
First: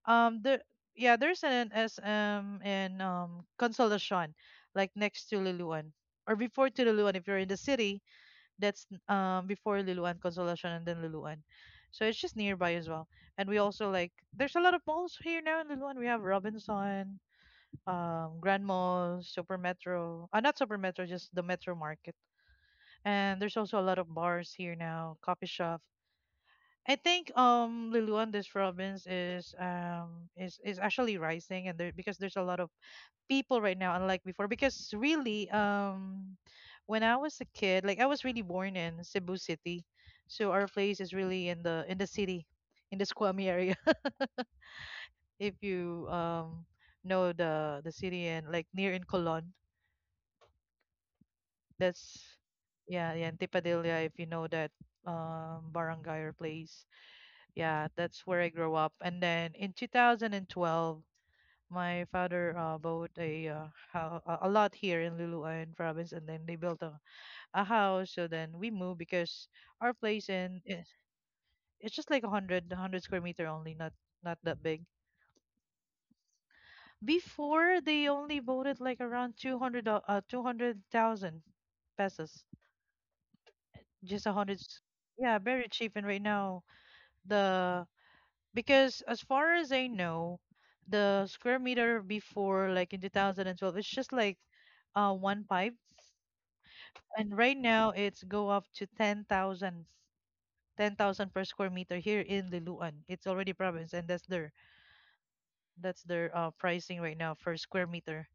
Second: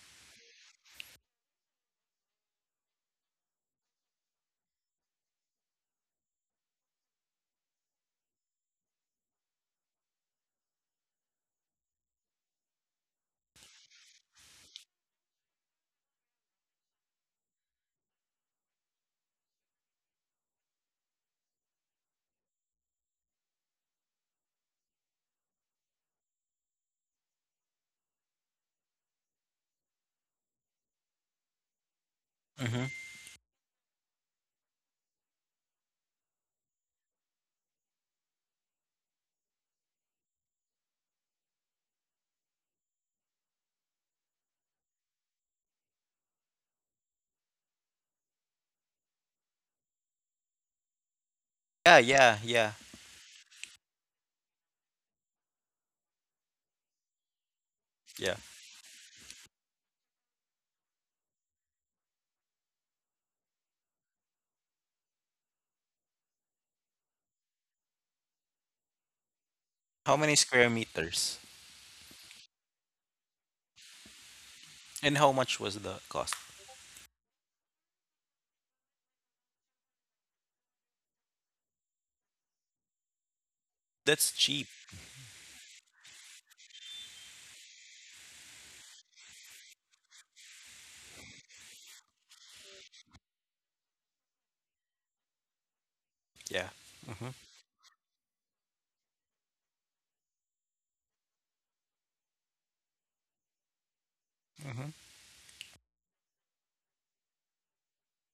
[SPEAKER 2] the yeah, there's an SM in Consolacion, like next to Luluan or before to Luluan if you're in the city. That's before Luluan, Consolacion, and then Luluan. So it's just nearby as well. And we also, like, there's a lot of malls here now in Luluan. We have Robinson, Grand Mall, Super Metro. Not Super Metro, just the Metro Market. And there's also a lot of bars here now, coffee shop. I think Luluan this province is actually rising, and there because there's a lot of
[SPEAKER 1] Mm-hmm.
[SPEAKER 2] people right now, unlike before. Because really, when I was a kid, like I was really born in Cebu City, so our place is really in the city, in the Squamish area. If you know the city and like near in Colon.
[SPEAKER 1] Yeah,
[SPEAKER 2] That's
[SPEAKER 1] yeah, yeah,
[SPEAKER 2] yeah, yeah, in Tipadilla if you know that barangay or place. Yeah, that's
[SPEAKER 1] yeah.
[SPEAKER 2] where I grew up. And then in 2012 my father bought a a lot here in Luluan province, and then they built a house. So then we moved because our
[SPEAKER 1] How
[SPEAKER 2] place
[SPEAKER 1] many
[SPEAKER 2] in
[SPEAKER 1] square meters?
[SPEAKER 2] it's just like a hundred square meter only, not not that big.
[SPEAKER 1] And how much was the cost?
[SPEAKER 2] Before they only bought it like around 200,000 pesos, just
[SPEAKER 1] That's
[SPEAKER 2] a
[SPEAKER 1] cheap.
[SPEAKER 2] Yeah, very cheap. And right now the, because as far as I know, the square meter before, like in 2012, it's just like 1,5.
[SPEAKER 1] Yeah. Mm-hmm.
[SPEAKER 2] And right now it's go up to 10,000 per square meter here in Liloan. It's already province and
[SPEAKER 1] Mm-hmm.
[SPEAKER 2] that's their pricing right now per square meter.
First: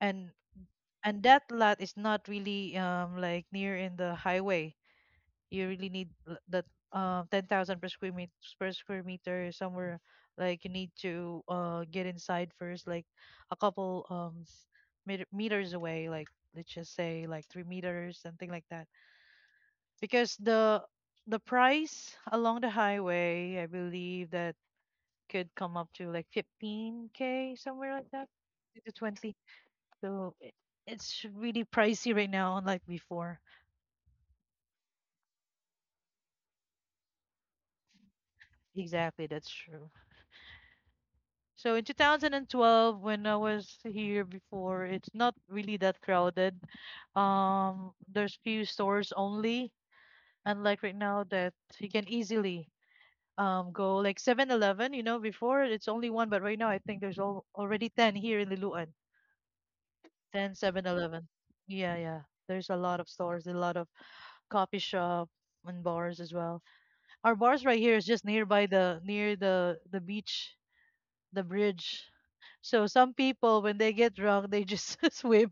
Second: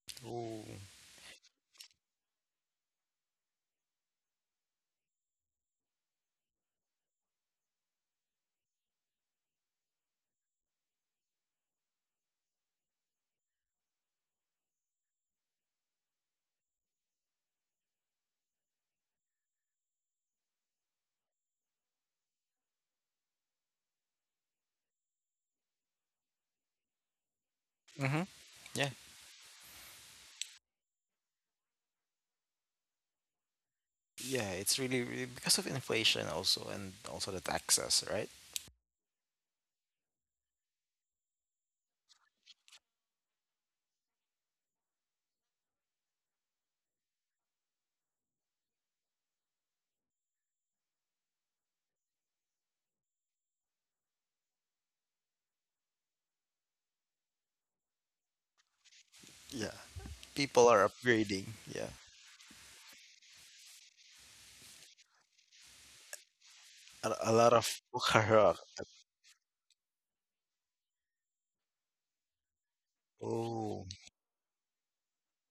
[SPEAKER 2] And
[SPEAKER 1] Ooh.
[SPEAKER 2] that lot is not really like near in the highway. You really need l- that 10,000 per square meter. Somewhere like you need to get inside first, like a couple meters away, like let's just say like 3 meters, something like that, because the price along the highway, I believe that could come up to like 15k, somewhere like
[SPEAKER 1] Mm-hmm.
[SPEAKER 2] that, to
[SPEAKER 1] Yeah.
[SPEAKER 2] 20. So it's really pricey right now, unlike before.
[SPEAKER 1] Yeah, it's really, really because of inflation also and also the taxes, right?
[SPEAKER 2] Exactly, that's true. So in 2012, when I was here before, it's not really that crowded. There's few stores only, unlike right now that you can easily go like 7-Eleven, you know, before it's only one, but right now I think there's all already 10 here in Liloan.
[SPEAKER 1] Yeah.
[SPEAKER 2] Ten
[SPEAKER 1] People
[SPEAKER 2] Seven
[SPEAKER 1] are
[SPEAKER 2] Eleven.
[SPEAKER 1] upgrading. Yeah.
[SPEAKER 2] Yeah, yeah. There's a lot of stores, a lot of coffee shop and bars as well.
[SPEAKER 1] A
[SPEAKER 2] Our
[SPEAKER 1] lot
[SPEAKER 2] bars right
[SPEAKER 1] of
[SPEAKER 2] here is just
[SPEAKER 1] Bukhara.
[SPEAKER 2] nearby the near the beach, the bridge. So some people when
[SPEAKER 1] Oh.
[SPEAKER 2] they get drunk, they just swim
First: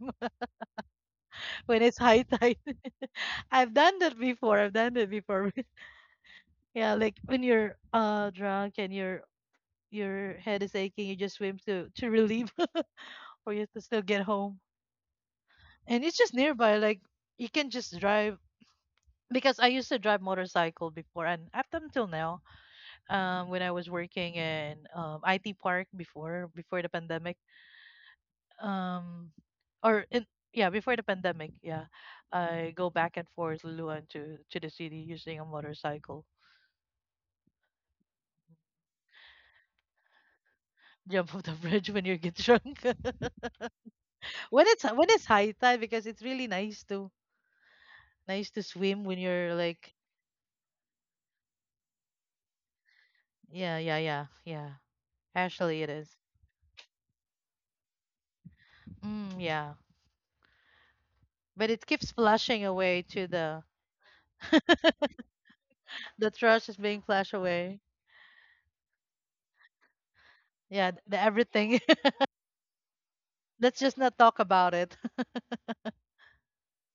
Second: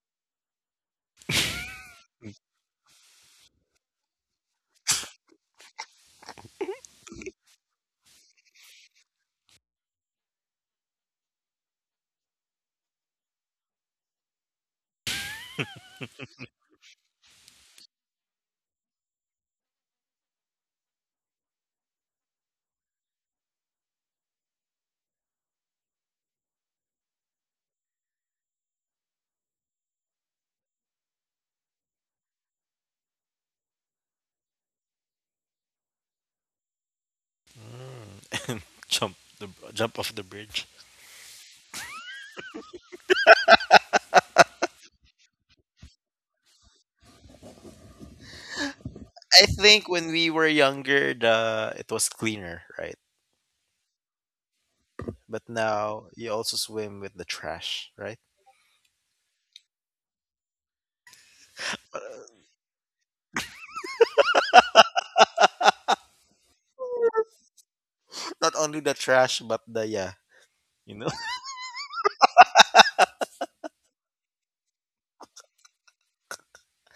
[SPEAKER 2] when it's high tide. I've done that before. I've done that before. Yeah, like when you're drunk and your head is aching, you just swim to relieve, for you to still get home. And it's just nearby, like you can just drive, because I used to drive motorcycle before and up until now, when I was working in IT Park before the pandemic, um, or in, yeah, before the pandemic, yeah, I go back and forth Luluan to the city using a motorcycle.
[SPEAKER 1] Jump the Jump off the bridge.
[SPEAKER 2] Jump off the bridge when you get drunk. When it's high tide, because it's really nice to swim when
[SPEAKER 1] I
[SPEAKER 2] you're
[SPEAKER 1] think
[SPEAKER 2] like
[SPEAKER 1] when we were younger, the it was cleaner, right?
[SPEAKER 2] yeah, yeah, yeah, yeah.
[SPEAKER 1] But
[SPEAKER 2] Actually, it
[SPEAKER 1] now
[SPEAKER 2] is.
[SPEAKER 1] you also swim with the trash, right?
[SPEAKER 2] Mm, yeah. But it keeps flashing away to the the trash is being flashed away.
[SPEAKER 1] Not only the trash, but the, yeah,
[SPEAKER 2] Yeah,
[SPEAKER 1] you know.
[SPEAKER 2] the everything. Let's just not talk about it.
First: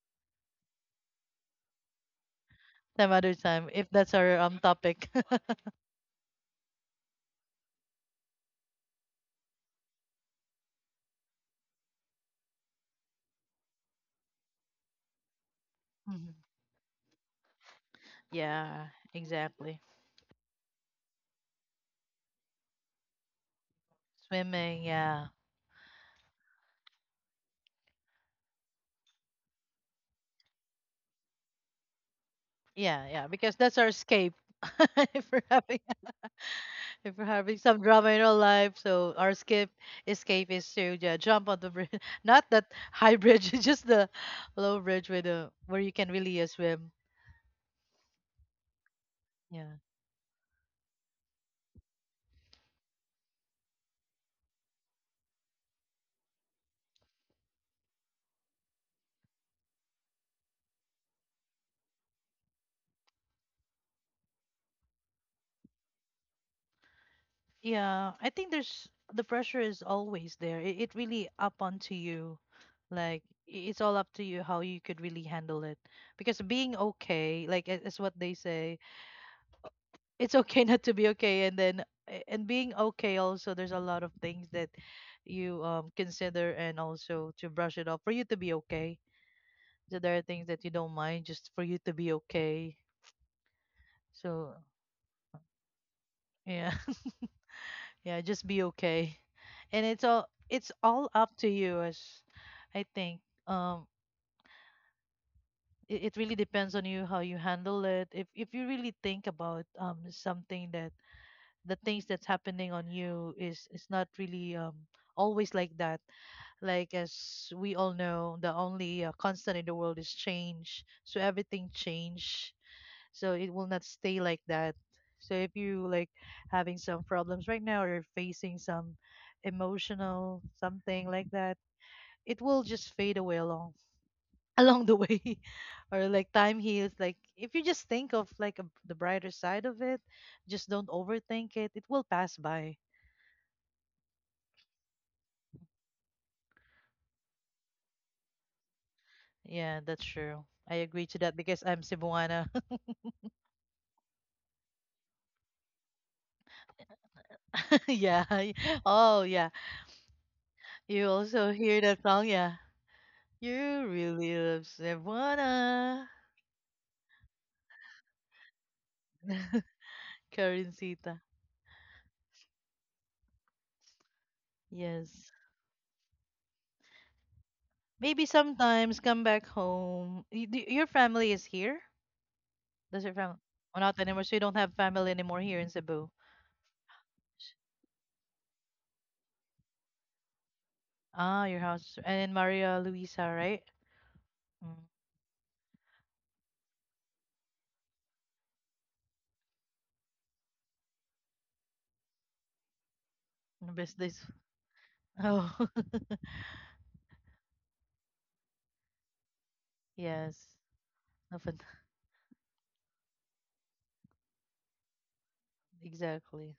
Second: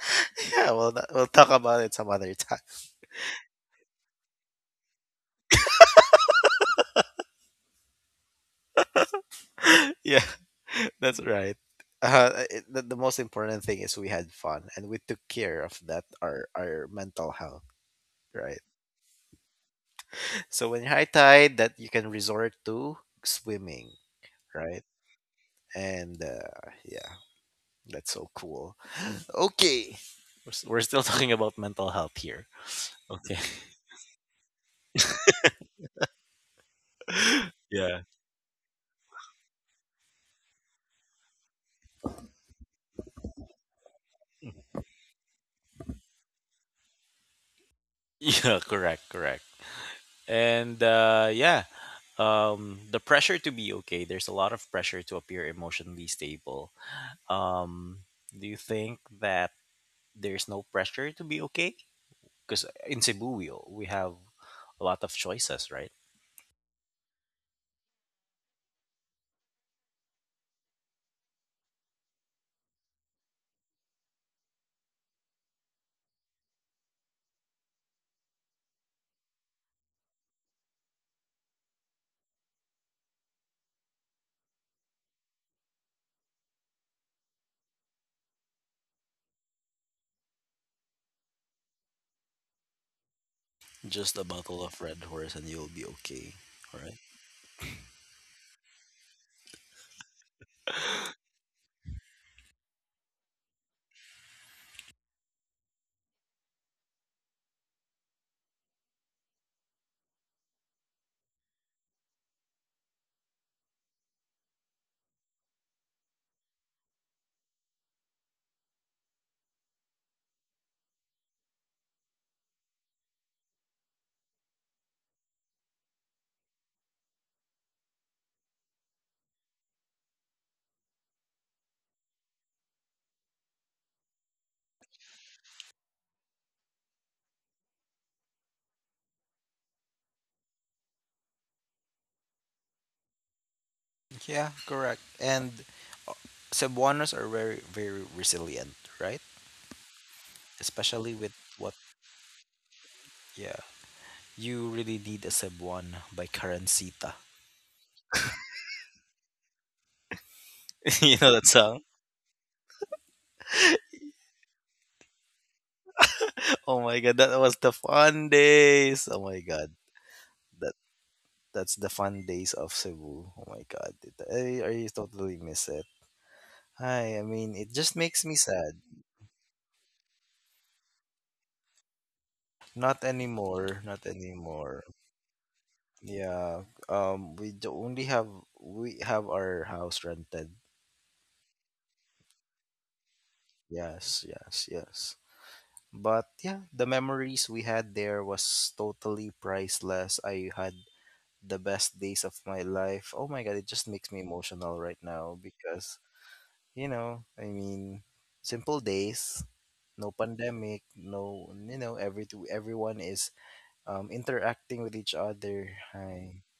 [SPEAKER 1] Yeah, well, we'll talk about it some other time.
[SPEAKER 2] Some other time if that's our topic.
[SPEAKER 1] Yeah, that's right. The most important thing is we had fun and we took care of that
[SPEAKER 2] Mhm.
[SPEAKER 1] our mental health, right?
[SPEAKER 2] Yeah, exactly.
[SPEAKER 1] So when you're high tide, that you can resort to swimming, right?
[SPEAKER 2] Swimming, yeah.
[SPEAKER 1] And yeah, that's so cool. Okay, we're still talking about mental health here.
[SPEAKER 2] Yeah, yeah,
[SPEAKER 1] Okay.
[SPEAKER 2] because that's our escape. if we're having if we're having some
[SPEAKER 1] Yeah.
[SPEAKER 2] drama in our life, so our escape is to, yeah, jump on the bridge. Not that high bridge, just the low bridge with the where you can really swim.
[SPEAKER 1] Yeah. Correct. Correct.
[SPEAKER 2] Yeah.
[SPEAKER 1] And yeah, the pressure to be okay. There's a lot of pressure to appear emotionally stable. Um, do you think that there's no pressure to be okay? Because in Cebu, we have a lot of choices, right?
[SPEAKER 2] Yeah, I think there's the pressure is always there. It really up onto you. Like it's all up to you how you could really handle it. Because being okay, like, is what they say, it's okay not to be okay, and then and being okay also, there's a lot of things that you consider and also to brush it off for you to be okay. So there are things that you don't mind just for you to be okay.
[SPEAKER 1] Just a
[SPEAKER 2] So
[SPEAKER 1] bottle of Red Horse and you'll be okay,
[SPEAKER 2] yeah.
[SPEAKER 1] right?
[SPEAKER 2] Yeah, just be okay, and it's all up to you, as I think um it really depends on you how you handle it, if you really think about something that the things that's happening on you is not really always like that. Like, as we all know, the only constant in the world is change, so everything change, so it will not stay like that. So if you like having some problems right now or facing some emotional something like that, it will just fade away along along the way or like time heals, like if you just think of the brighter side of it, just don't overthink it, it will pass by.
[SPEAKER 1] Yeah, correct. And uh, Cebuanos are very, very resilient, right?
[SPEAKER 2] Yeah, that's true. I agree
[SPEAKER 1] Especially
[SPEAKER 2] to
[SPEAKER 1] with,
[SPEAKER 2] that because
[SPEAKER 1] what,
[SPEAKER 2] I'm Cebuana.
[SPEAKER 1] yeah. You really need a Cebuana by Karansita.
[SPEAKER 2] Yeah, oh yeah, you
[SPEAKER 1] You know that
[SPEAKER 2] also hear
[SPEAKER 1] song?
[SPEAKER 2] that song, yeah, you really love Cebuana.
[SPEAKER 1] Oh my god, that was the fun days. Oh my god. that.
[SPEAKER 2] Karencita.
[SPEAKER 1] That's the fun days of Cebu. Oh my god, I
[SPEAKER 2] Yes.
[SPEAKER 1] totally miss it. Hi, I mean, it just makes
[SPEAKER 2] Maybe
[SPEAKER 1] me sad.
[SPEAKER 2] sometimes come back home. Your family is here?
[SPEAKER 1] Not
[SPEAKER 2] Does your family? Well,
[SPEAKER 1] anymore,
[SPEAKER 2] not
[SPEAKER 1] not
[SPEAKER 2] anymore. So you don't have
[SPEAKER 1] anymore.
[SPEAKER 2] family anymore here in Cebu.
[SPEAKER 1] Yeah, um, we do only have we have our house rented.
[SPEAKER 2] Ah, your house. And in Maria Luisa, right?
[SPEAKER 1] Yes, yes,
[SPEAKER 2] Mm.
[SPEAKER 1] yes. But yeah, the memories we had there was totally priceless. I had the best days of my life. Oh my god, it
[SPEAKER 2] The
[SPEAKER 1] just
[SPEAKER 2] best
[SPEAKER 1] makes me
[SPEAKER 2] days.
[SPEAKER 1] emotional right now
[SPEAKER 2] Oh,
[SPEAKER 1] because you know, I mean, simple days, no
[SPEAKER 2] yes.
[SPEAKER 1] pandemic,
[SPEAKER 2] No
[SPEAKER 1] no,
[SPEAKER 2] fun-
[SPEAKER 1] you know, everyone is interacting with each other. Hi.
[SPEAKER 2] Exactly.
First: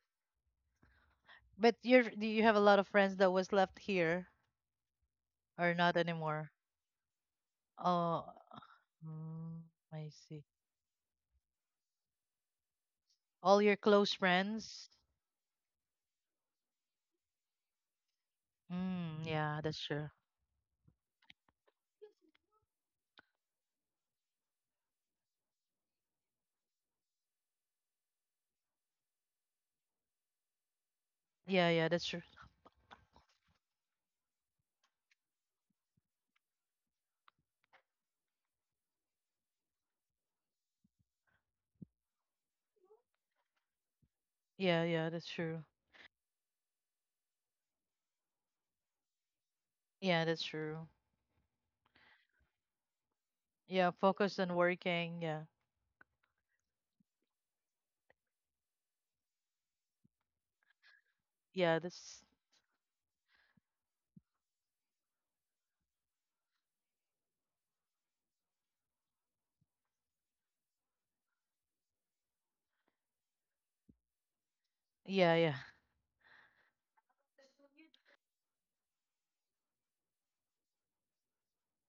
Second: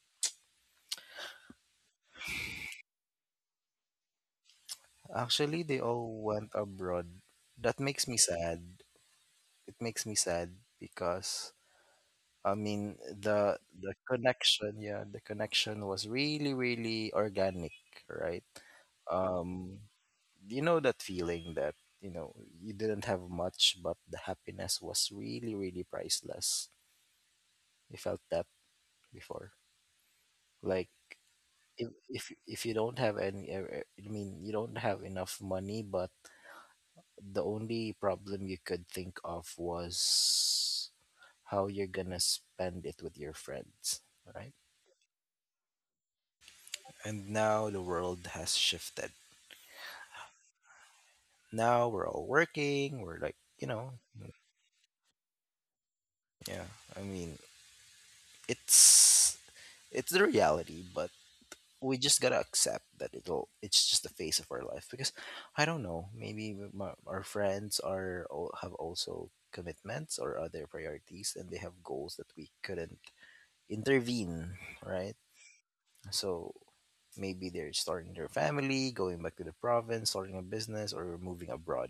[SPEAKER 2] But you're, do you have a lot of friends that was left here
[SPEAKER 1] Actually,
[SPEAKER 2] or
[SPEAKER 1] they
[SPEAKER 2] not
[SPEAKER 1] all went
[SPEAKER 2] anymore?
[SPEAKER 1] abroad. That makes me
[SPEAKER 2] Oh,
[SPEAKER 1] sad.
[SPEAKER 2] mm,
[SPEAKER 1] It makes
[SPEAKER 2] I
[SPEAKER 1] me
[SPEAKER 2] see.
[SPEAKER 1] sad because I mean the
[SPEAKER 2] All your
[SPEAKER 1] the
[SPEAKER 2] close
[SPEAKER 1] connection,
[SPEAKER 2] friends?
[SPEAKER 1] yeah, the connection was really really organic, right?
[SPEAKER 2] Mm, yeah,
[SPEAKER 1] Um
[SPEAKER 2] that's true.
[SPEAKER 1] you know that feeling that you know you didn't have much but the happiness was really really priceless. You felt that before. Like
[SPEAKER 2] Yeah, yeah,
[SPEAKER 1] if
[SPEAKER 2] that's true.
[SPEAKER 1] if if you don't have any you don't have enough money but the only problem you could think of was how you're gonna spend it with your friends, right?
[SPEAKER 2] Yeah, yeah, that's true.
[SPEAKER 1] And now the world has shifted,
[SPEAKER 2] Yeah, that's true.
[SPEAKER 1] now we're all working, we're like, you know,
[SPEAKER 2] Yeah, focus on working. Yeah.
[SPEAKER 1] yeah, i mean it's it's the reality, but
[SPEAKER 2] Yeah,
[SPEAKER 1] we just
[SPEAKER 2] that's
[SPEAKER 1] gotta accept that it's just the phase of our life because I don't know, maybe our friends are have also commitments or other priorities and they have goals that we couldn't intervene, right?
[SPEAKER 2] yeah, yeah.
[SPEAKER 1] So maybe they're starting their family, going back to the province, starting a business or moving abroad,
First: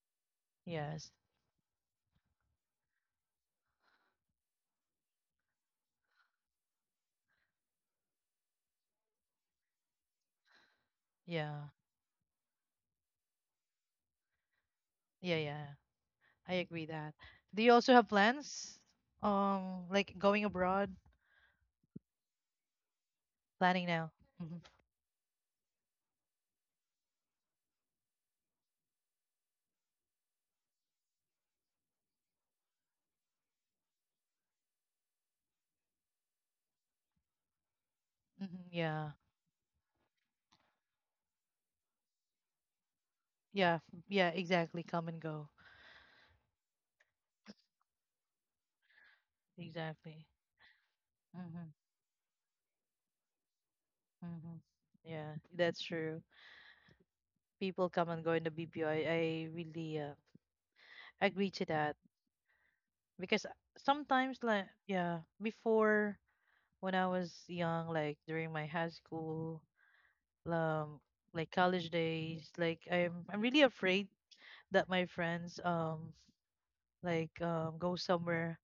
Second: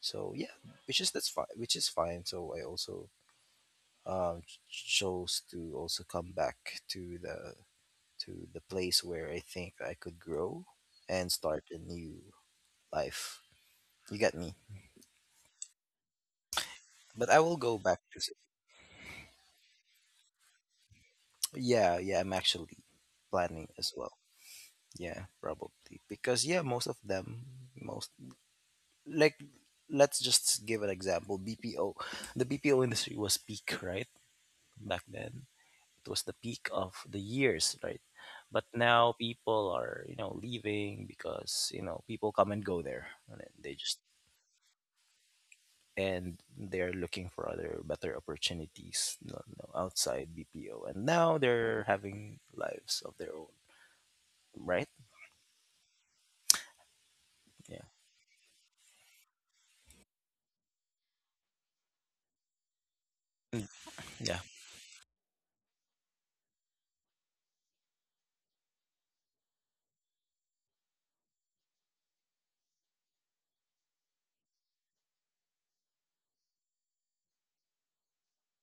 [SPEAKER 1] so yeah, which is
[SPEAKER 2] Yes.
[SPEAKER 1] that's fine, which is fine. So I also chose to also come back to the place where I think I could grow and start
[SPEAKER 2] Yeah.
[SPEAKER 1] a new life. You get me?
[SPEAKER 2] Yeah, yeah. I agree that.
[SPEAKER 1] But I will
[SPEAKER 2] Do you
[SPEAKER 1] go
[SPEAKER 2] also
[SPEAKER 1] back
[SPEAKER 2] have
[SPEAKER 1] to
[SPEAKER 2] plans? Like going abroad?
[SPEAKER 1] yeah, yeah, I'm actually planning
[SPEAKER 2] Planning
[SPEAKER 1] as
[SPEAKER 2] now.
[SPEAKER 1] well.
[SPEAKER 2] Hmm.
[SPEAKER 1] Yeah, probably. Because yeah, most of them, most like let's just give an example. BPO. The BPO industry was peak, right? Back then. It was the peak of the years, right?
[SPEAKER 2] Hmm.
[SPEAKER 1] But
[SPEAKER 2] Yeah.
[SPEAKER 1] now people are, you know, leaving because, you know, people come and go there. And then they
[SPEAKER 2] Yeah.
[SPEAKER 1] just,
[SPEAKER 2] Yeah, exactly. Come and go.
[SPEAKER 1] and they're looking for other better opportunities, you know,
[SPEAKER 2] Exactly.
[SPEAKER 1] outside BPO. And now
[SPEAKER 2] Hmm.
[SPEAKER 1] they're having lives of their own,
[SPEAKER 2] Hmm.
[SPEAKER 1] right?
[SPEAKER 2] Yeah, that's true.
[SPEAKER 1] Yeah.
[SPEAKER 2] People come and go in the BPO. I really agree to that because
[SPEAKER 1] Mm,
[SPEAKER 2] sometimes
[SPEAKER 1] yeah.
[SPEAKER 2] like, yeah, before when I was young, like during my high school, um, like college days, like I'm really afraid that my friends go somewhere.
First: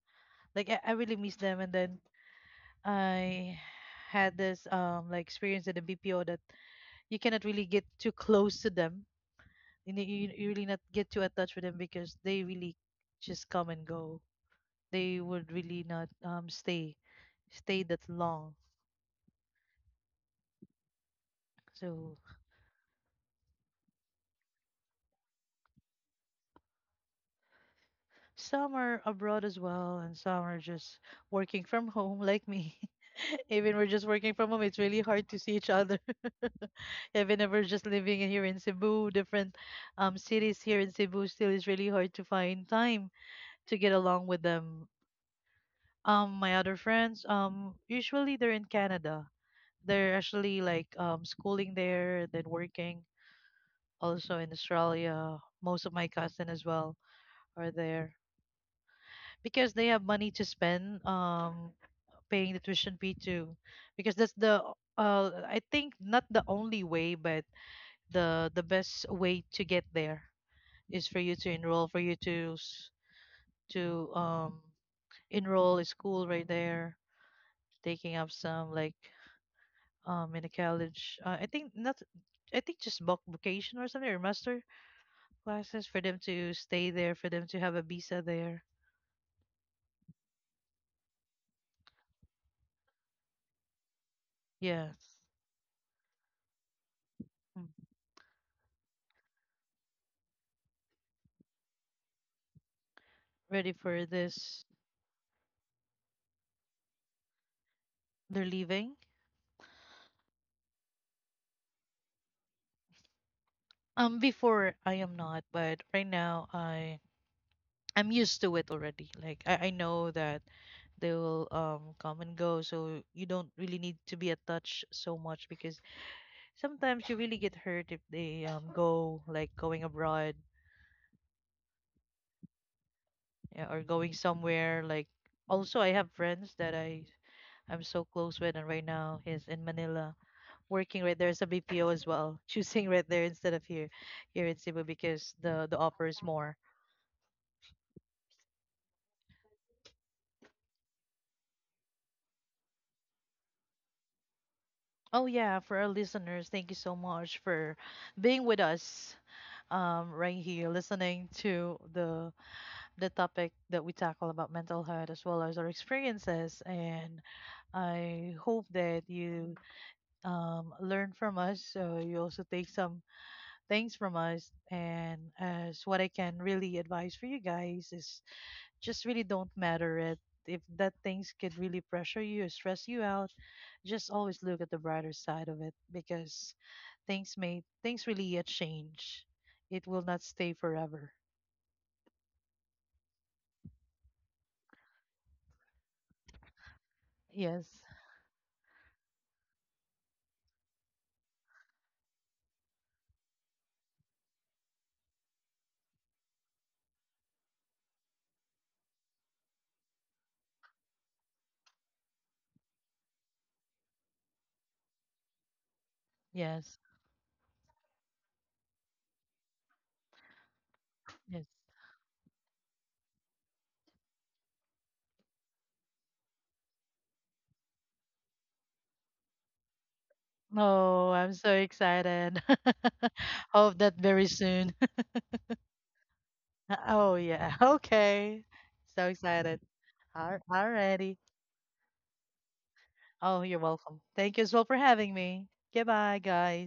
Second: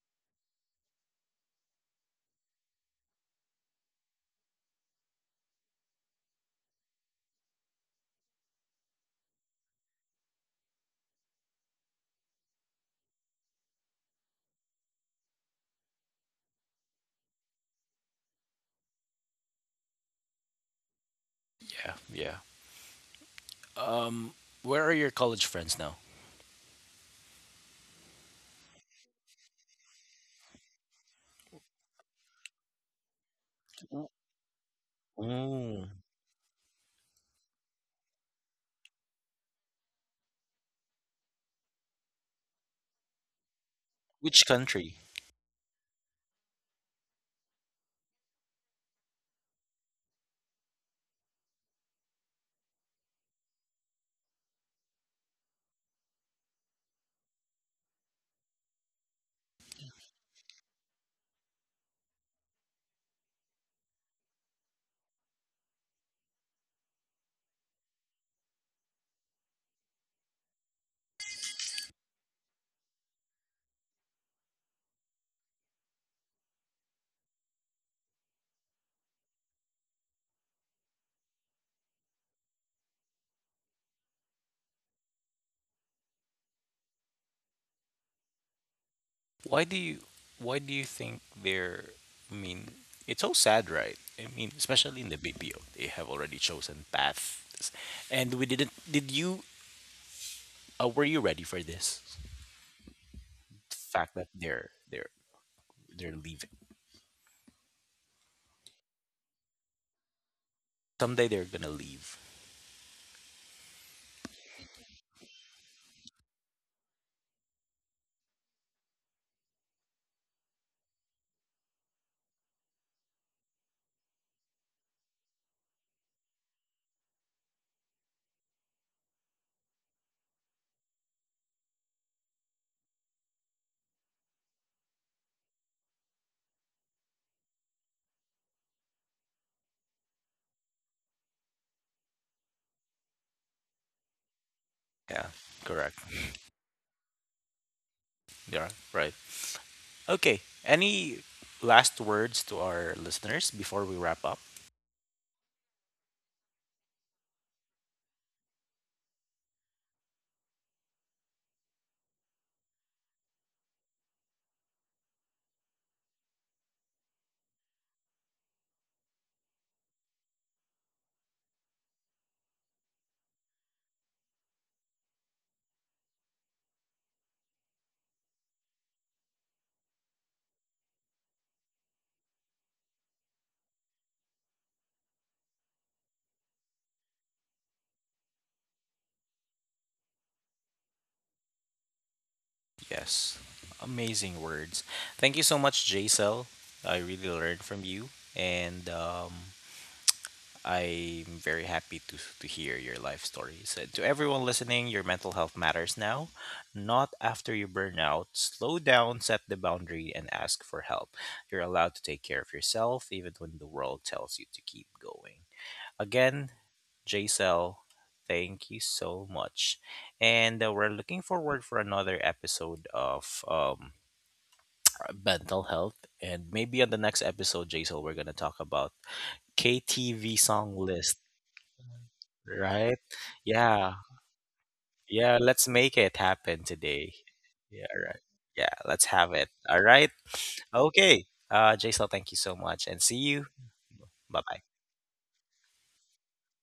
[SPEAKER 2] Like I really miss them. And then I had this like experience at the BPO that you cannot really get too close to them. And you really not get too attached with them because they really just come and go. They would really not stay that long.
[SPEAKER 1] Yeah,
[SPEAKER 2] So
[SPEAKER 1] yeah. Um, where are your college friends now?
[SPEAKER 2] some are abroad as well, and some are just working from home, like me. Even we're just
[SPEAKER 1] Mm.
[SPEAKER 2] working from home, it's really hard to see each
[SPEAKER 1] Mm.
[SPEAKER 2] other. Even if we're just living in here in Cebu, different cities here in Cebu, still it's really hard to find time to get along with
[SPEAKER 1] Which
[SPEAKER 2] them.
[SPEAKER 1] country?
[SPEAKER 2] My other friends, usually they're in Canada. They're actually like schooling there, then working. Also in Australia, most of my cousin as well are there, because they have money to spend, paying the tuition fee too, because that's the I think not the only way, but the best way to get there is for you to enroll, for you to to um enroll a school right there, taking up some like in a college, I think not I think just bulk vacation or something, or master classes, for them to stay there, for them to have a visa there.
[SPEAKER 1] Why do you why do you think they're, I mean, it's so sad, right? I mean,
[SPEAKER 2] Yeah.
[SPEAKER 1] especially in the BPO, they have already chosen paths.
[SPEAKER 2] Mm,
[SPEAKER 1] And we didn't, did you, were you ready for this
[SPEAKER 2] ready for
[SPEAKER 1] fact that
[SPEAKER 2] this.
[SPEAKER 1] they're leaving?
[SPEAKER 2] They're leaving.
[SPEAKER 1] Someday they're gonna leave.
[SPEAKER 2] Before I am not, but right now I I'm used to it already. Like I know that they will come and go, so you don't really need to be attached so much, because sometimes you really get hurt if they go like going abroad, yeah, or going somewhere. Like, also I have friends that I'm so close with, and right now he's in Manila working right there as a BPO as well, choosing right there instead of here in Cebu
[SPEAKER 1] Yeah,
[SPEAKER 2] because the
[SPEAKER 1] correct.
[SPEAKER 2] offer is more.
[SPEAKER 1] Yeah, right. Okay. Any last words to our listeners before we wrap up?
[SPEAKER 2] Oh yeah, for our listeners, thank you so much for being with us right here, listening to the topic that we tackle about mental health as well as our experiences. And I hope that you learn from us, so you also take some things from us. And as what I can really advise for you guys is just really don't matter it. If that things could really pressure you or stress you out, just always look at the brighter side of it, because things really change. It will not stay forever.
[SPEAKER 1] Yes. Amazing words. Thank you so much, Jcel. I really learned
[SPEAKER 2] Yes,
[SPEAKER 1] from you. And I'm very happy to hear your life stories. And to everyone listening, your mental health matters now, not after you burn out. Slow down, set the boundary, and ask for help. You're allowed to take care of yourself, even when the world tells you to keep going. Again,
[SPEAKER 2] yes,
[SPEAKER 1] JCL, thank you so much. And we're looking
[SPEAKER 2] yes.
[SPEAKER 1] forward for another episode of mental health. And maybe on the next episode, JCL, we're going to talk about KTV song
[SPEAKER 2] Oh,
[SPEAKER 1] list.
[SPEAKER 2] I'm so excited.
[SPEAKER 1] Right?
[SPEAKER 2] Hope that
[SPEAKER 1] Yeah.
[SPEAKER 2] very soon.
[SPEAKER 1] Yeah, let's make it happen
[SPEAKER 2] Oh
[SPEAKER 1] today.
[SPEAKER 2] yeah.
[SPEAKER 1] Yeah, right.
[SPEAKER 2] Okay.
[SPEAKER 1] Yeah,
[SPEAKER 2] So
[SPEAKER 1] let's have it.
[SPEAKER 2] excited.
[SPEAKER 1] All right.
[SPEAKER 2] All alrighty.
[SPEAKER 1] Okay. Jaisal, thank you so much and see
[SPEAKER 2] Oh,
[SPEAKER 1] you.
[SPEAKER 2] you're welcome. Thank you as well
[SPEAKER 1] Bye-bye.
[SPEAKER 2] for having me. Goodbye, guys.